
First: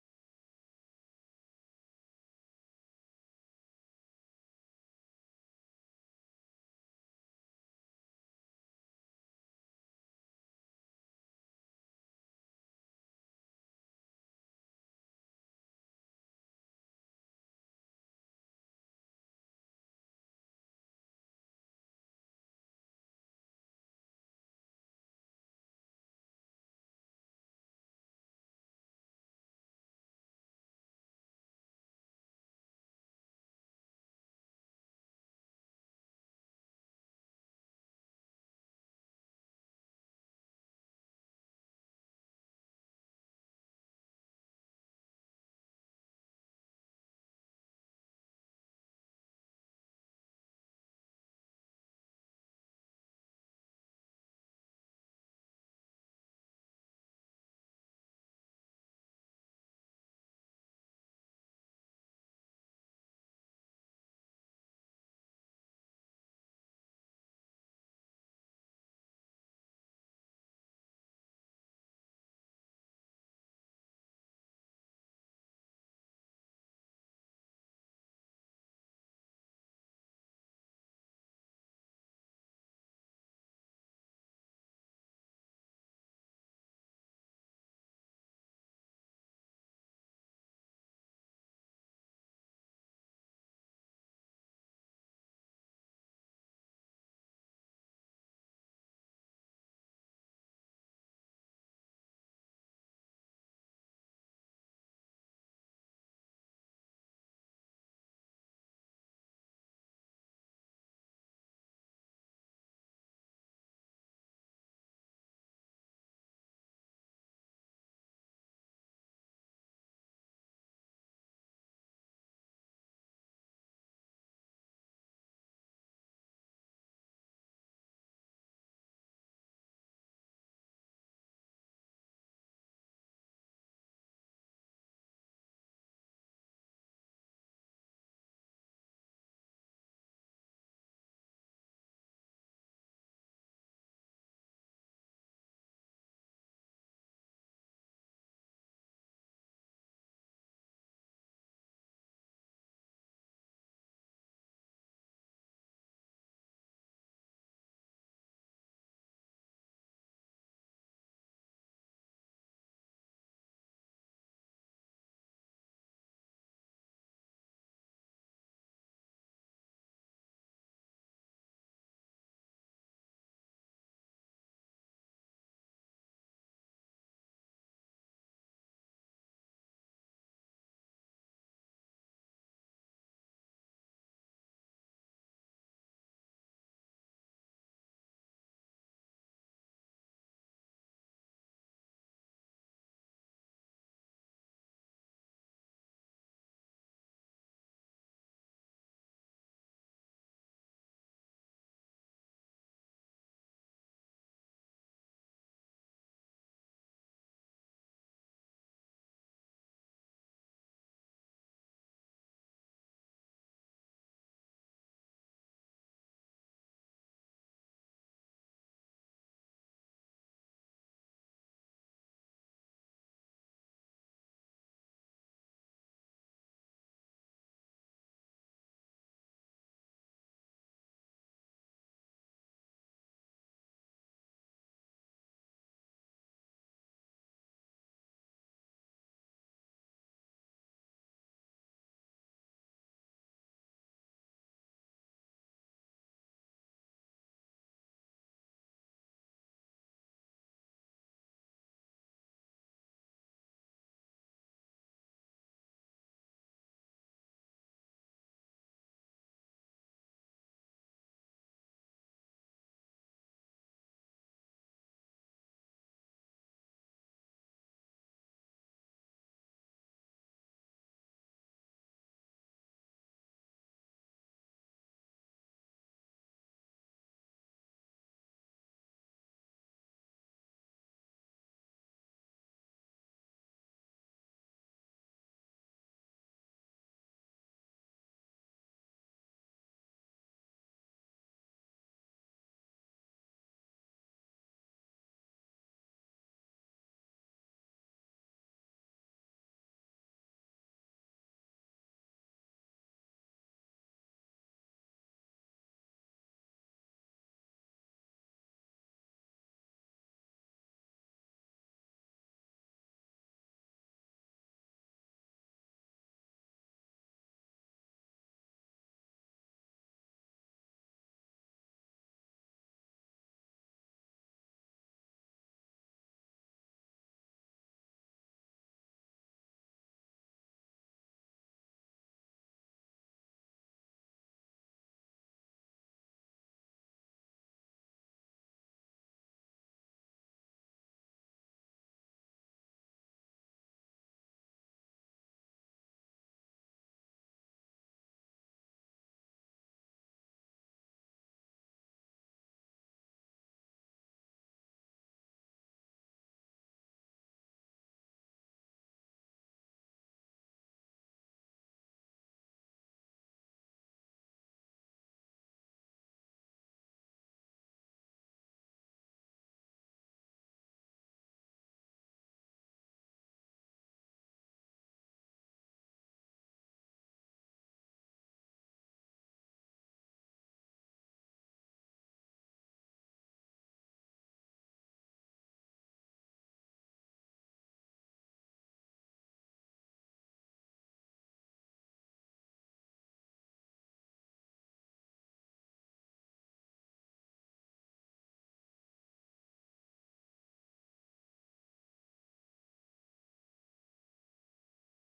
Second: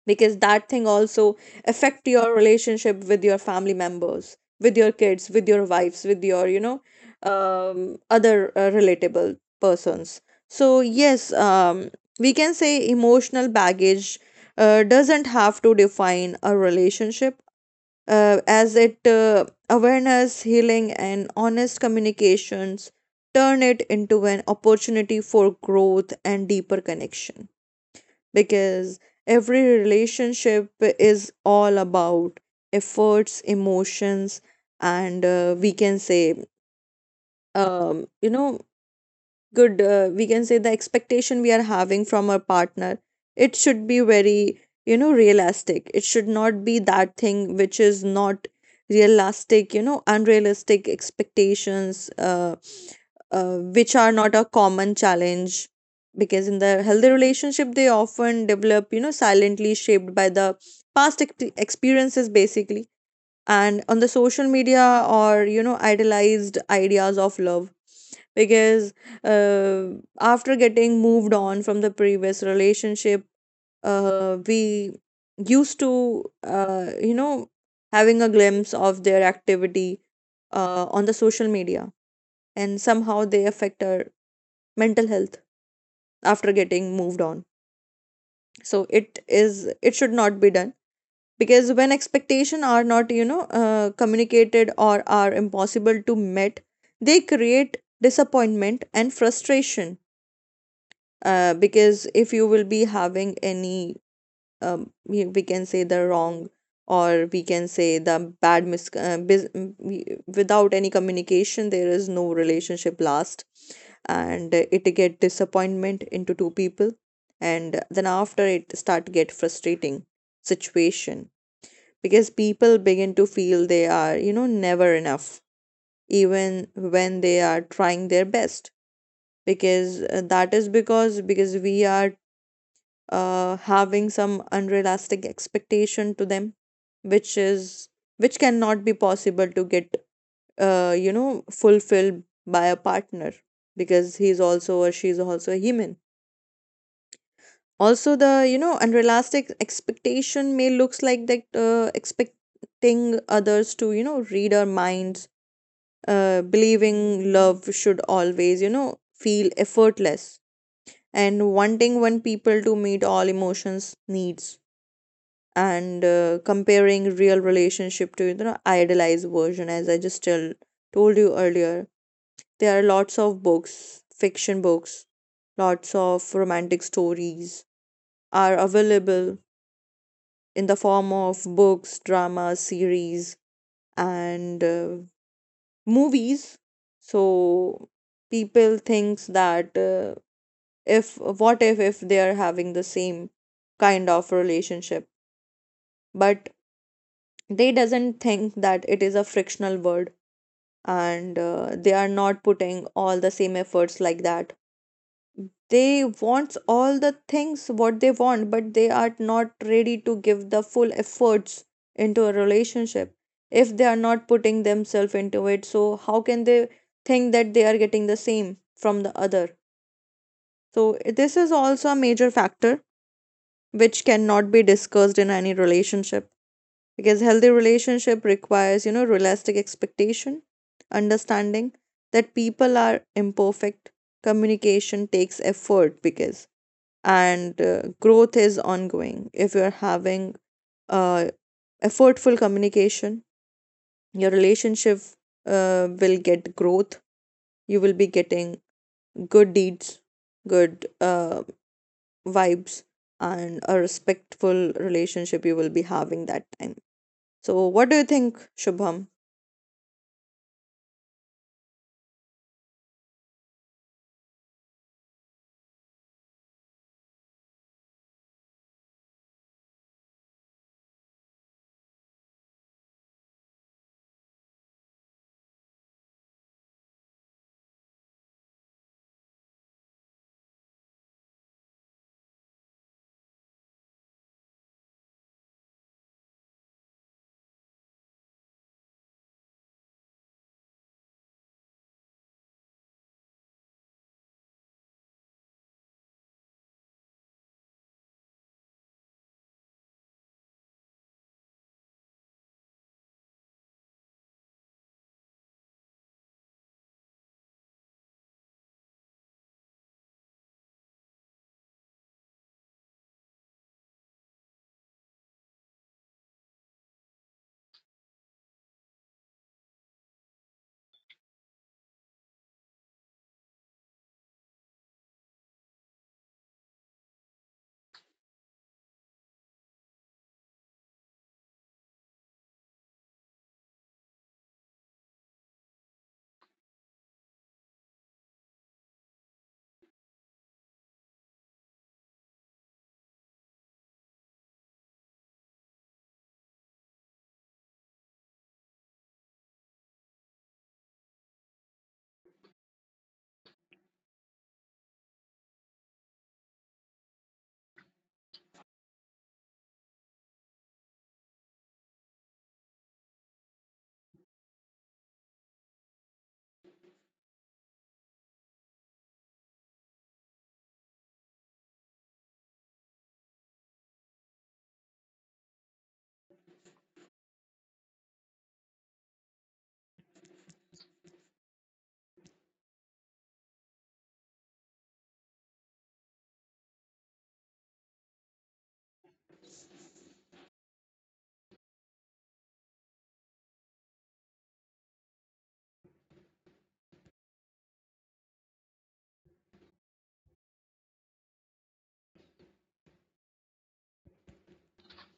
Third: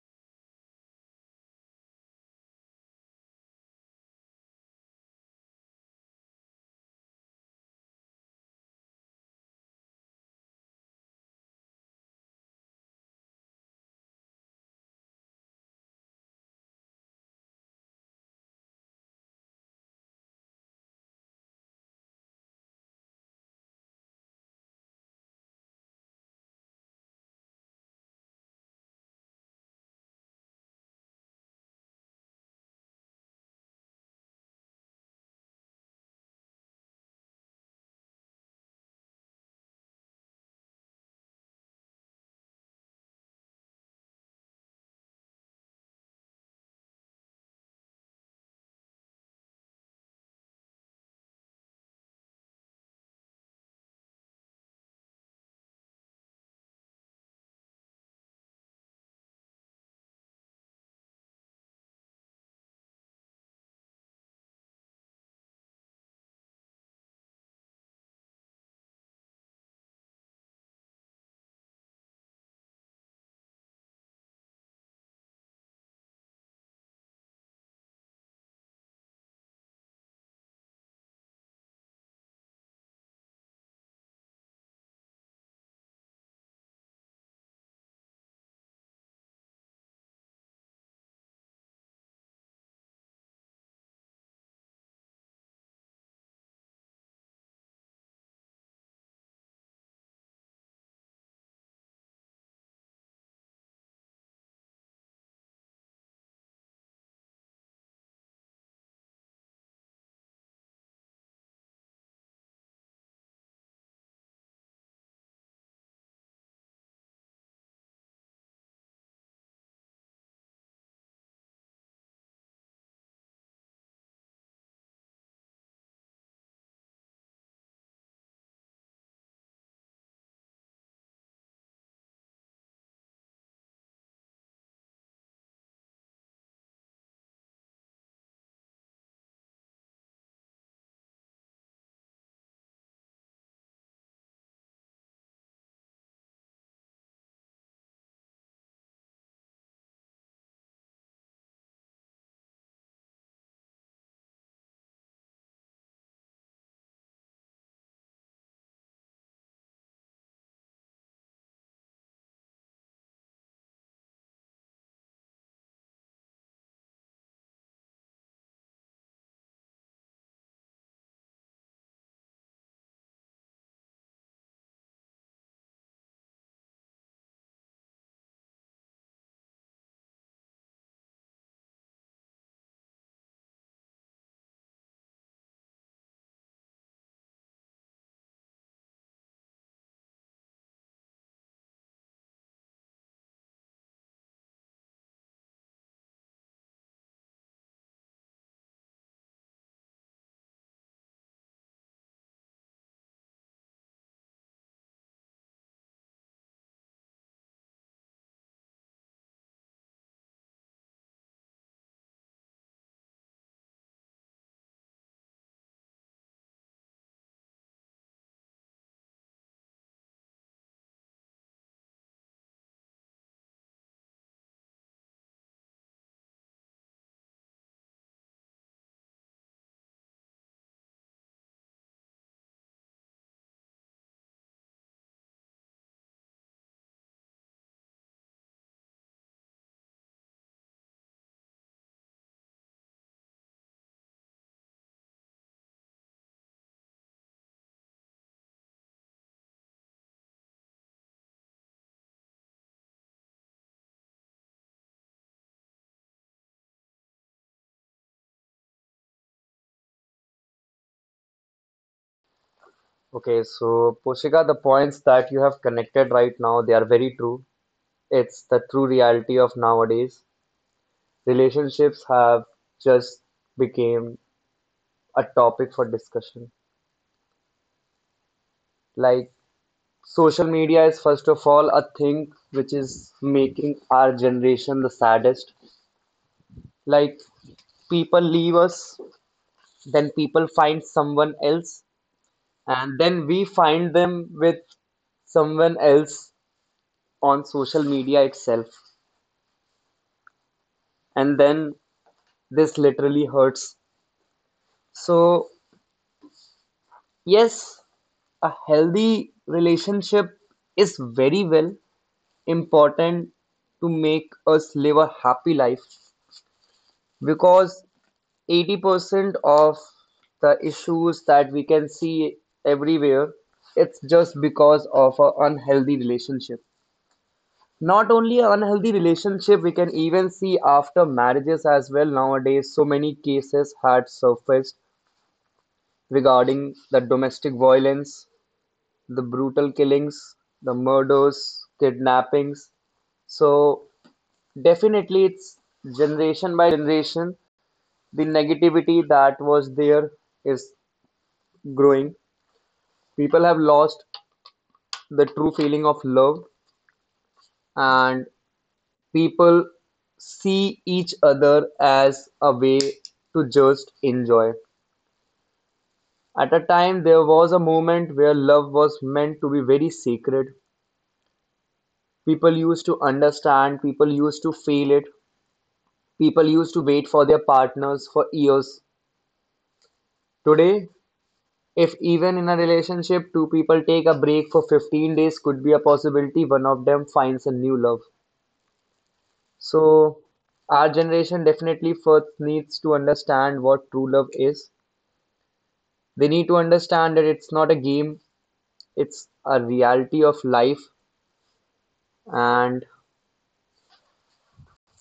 C: because that thing also affect your relationship with your family members, with your kids, with your wives, with your you know um, other uh, relatable persons. So yes, um, we can say emotional baggage uh, doesn't have to define a relationship, uh, as it uh, awareness, healing and honest communications turn it into an opportunity for growth and deeper connection, because every relationship is all about efforts, emotions, and uh, we can say, um, you know, good, uh, we can say the expectation we are having from our partner, it should be very, you know, realistic. It should not be that thing which is not realistic, you know, unrealistic expectations uh, uh, which are not a common challenge, because in the healthy relationship they often develop, you know, silently shaped by the past ex- experiences basically, and on the social media or, you know, idealized ideas of love. Because uh, after getting moved on from the previous relationship, uh, we used to, uh, you know having a glimpse of their activity uh, on the social media, and somehow they affect our mental health after getting moved on. So it is it should not be done, because when expectations are not, you know, uh, communicated or are impossible to met, they create disappointment and frustration. Uh, because if you will be having any, um, we we can say the wrong, or we can say the bad mis- uh, bis- m- we- without any communication there is no relationship last. And uh, it get disappointment into two people, and then after it start get frustrating situation, because people begin to feel they are, you know, never enough, even when they are trying their best. Because uh, that is because because we are uh, having some unrealistic expectation to them, which is which cannot be possible to get, uh, you know, fulfilled by a partner, because he's also or she's also a human. Also, the, you know, unrealistic expectation may looks like that, uh, expecting others to, you know, read our minds, uh, believing love should always, you know, feel effortless, and wanting when people to meet all emotions needs, and uh, comparing real relationship to, you know, idealized version, as i just tell, told you earlier. There are lots of books, fiction books, lots of romantic stories are available in the form of books, drama series, and uh, movies. So people thinks that uh, if what if if they are having the same kind of relationship, but they doesn't think that it is a frictional word, and uh, they are not putting all the same efforts like that. They wants all the things what they want, but they are not ready to give the full efforts into a relationship. If they are not putting themselves into it, so how can they think that they are getting the same from the other? So this is also a major factor which cannot be discussed in any relationship, because healthy relationship requires, you know, realistic expectation, understanding that people are imperfect, communication takes effort, because and uh, growth is ongoing. If you're having uh, effortful communication, your relationship uh, will get growth. You will be getting good deeds, good, uh, vibes, and a respectful relationship you will be having that time. So, what do you think, Shubham?
A: Okay, so Poshika, the points that you have connected right now, they are very true. It's the true reality of nowadays. Relationships have just became a topic for discussion. Like social media is first of all a thing which is making our generation the saddest. Like people leave us, then people find someone else, and then we find them with someone else on social media itself. And then this literally hurts. So, yes, a healthy relationship is very well important to make us live a happy life because eighty percent of the issues that we can see everywhere, it's just because of an unhealthy relationship. Not only an unhealthy relationship, we can even see after marriages as well. Nowadays so many cases had surfaced regarding the domestic violence, the brutal killings, the murders, kidnappings. So definitely it's generation by generation the negativity that was there is growing. People have lost the true feeling of love and people see each other as a way to just enjoy. At a time, there was a moment where love was meant to be very sacred. People used to understand, people used to feel it, people used to wait for their partners for years. Today, if even in a relationship, two people take a break for fifteen days, could be a possibility one of them finds a new love. So, our generation definitely first needs to understand what true love is. They need to understand that it's not a game, it's a reality of life, and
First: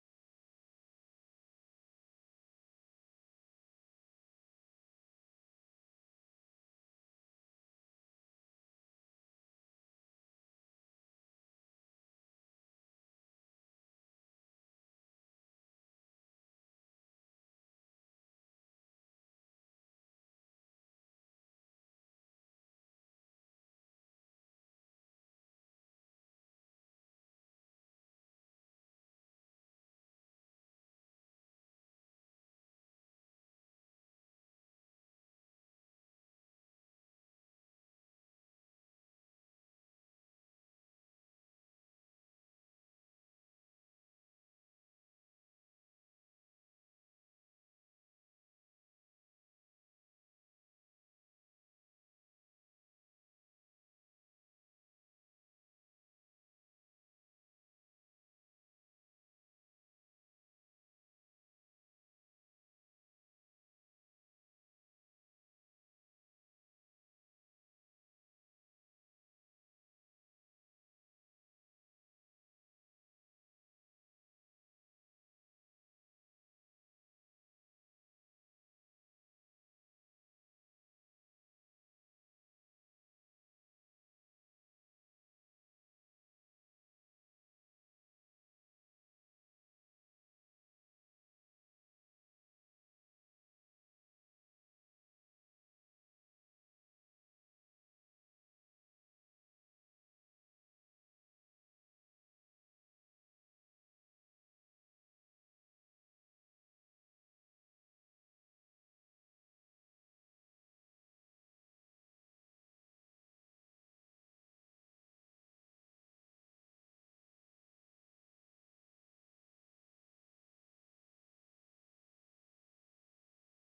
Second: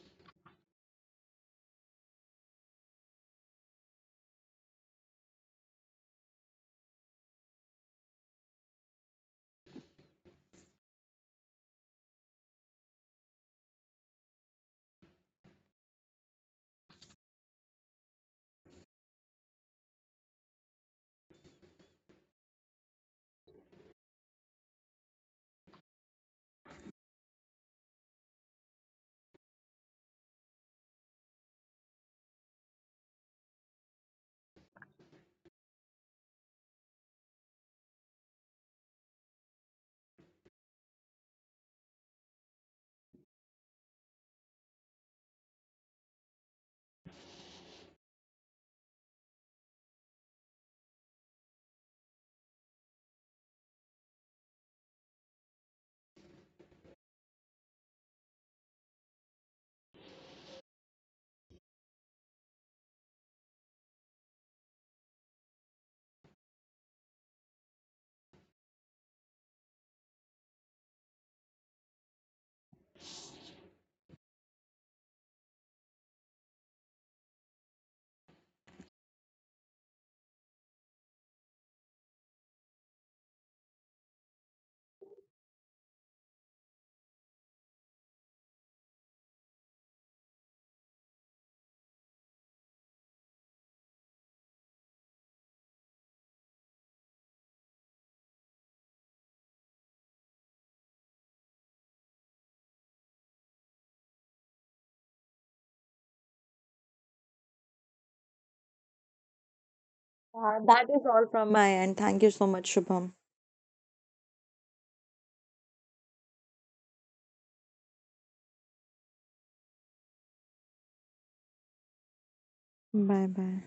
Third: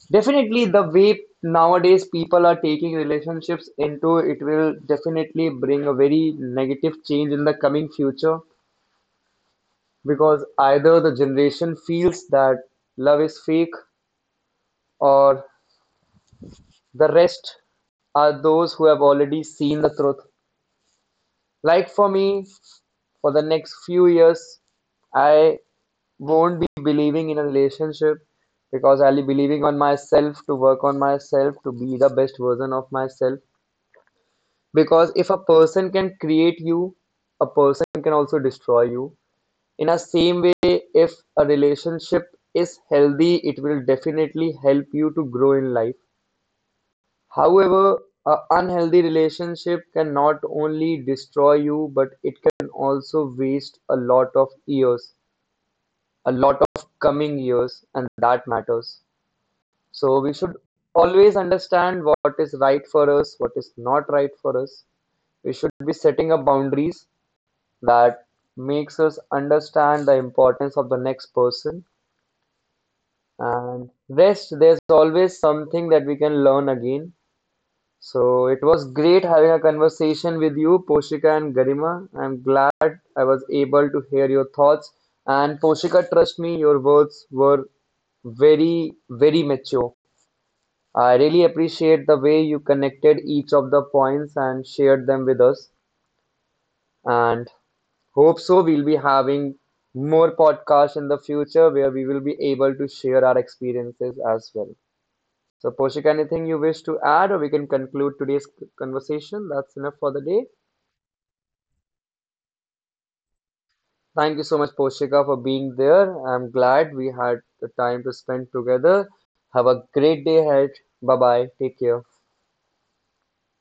A: definitely the way nowadays people are taking relationships into it will definitely bring a very negative change in the coming future because either the generation feels that love is fake or the rest are those who have already seen the truth. Like for me, for the next few years, I won't be believing in a relationship because I'll be believing on myself to work on myself to be the best version of myself. Because if a person can create you, a person can also destroy you. In a same way, if a relationship is healthy, it will definitely help you to grow in life. However, an unhealthy relationship can not only destroy you, but it can also waste a lot of years, a lot of coming years, and that matters. So we should always understand what is right for us, what is not right for us. We should be setting up boundaries that makes us understand the importance of the next person and rest there's always something that we can learn again. So it was great having a conversation with you, Poshika and Garima. I'm glad I was able to hear your thoughts. And Poshika, trust me, your words were very, very mature. I really appreciate the way you connected each of the points and shared them with us. And hope so, we'll be having more podcasts in the future where we will be able to share our experiences as well. So, Poshika, anything you wish to add, or we can conclude today's conversation? That's enough for the day.
C: Uh, that is all from my end. Thank you so much, Shubham.
A: Thank you so much, Poshika, for being there. I'm glad we had the time to spend together. Have a great day ahead. Bye bye. Take care.
C: Bye bye.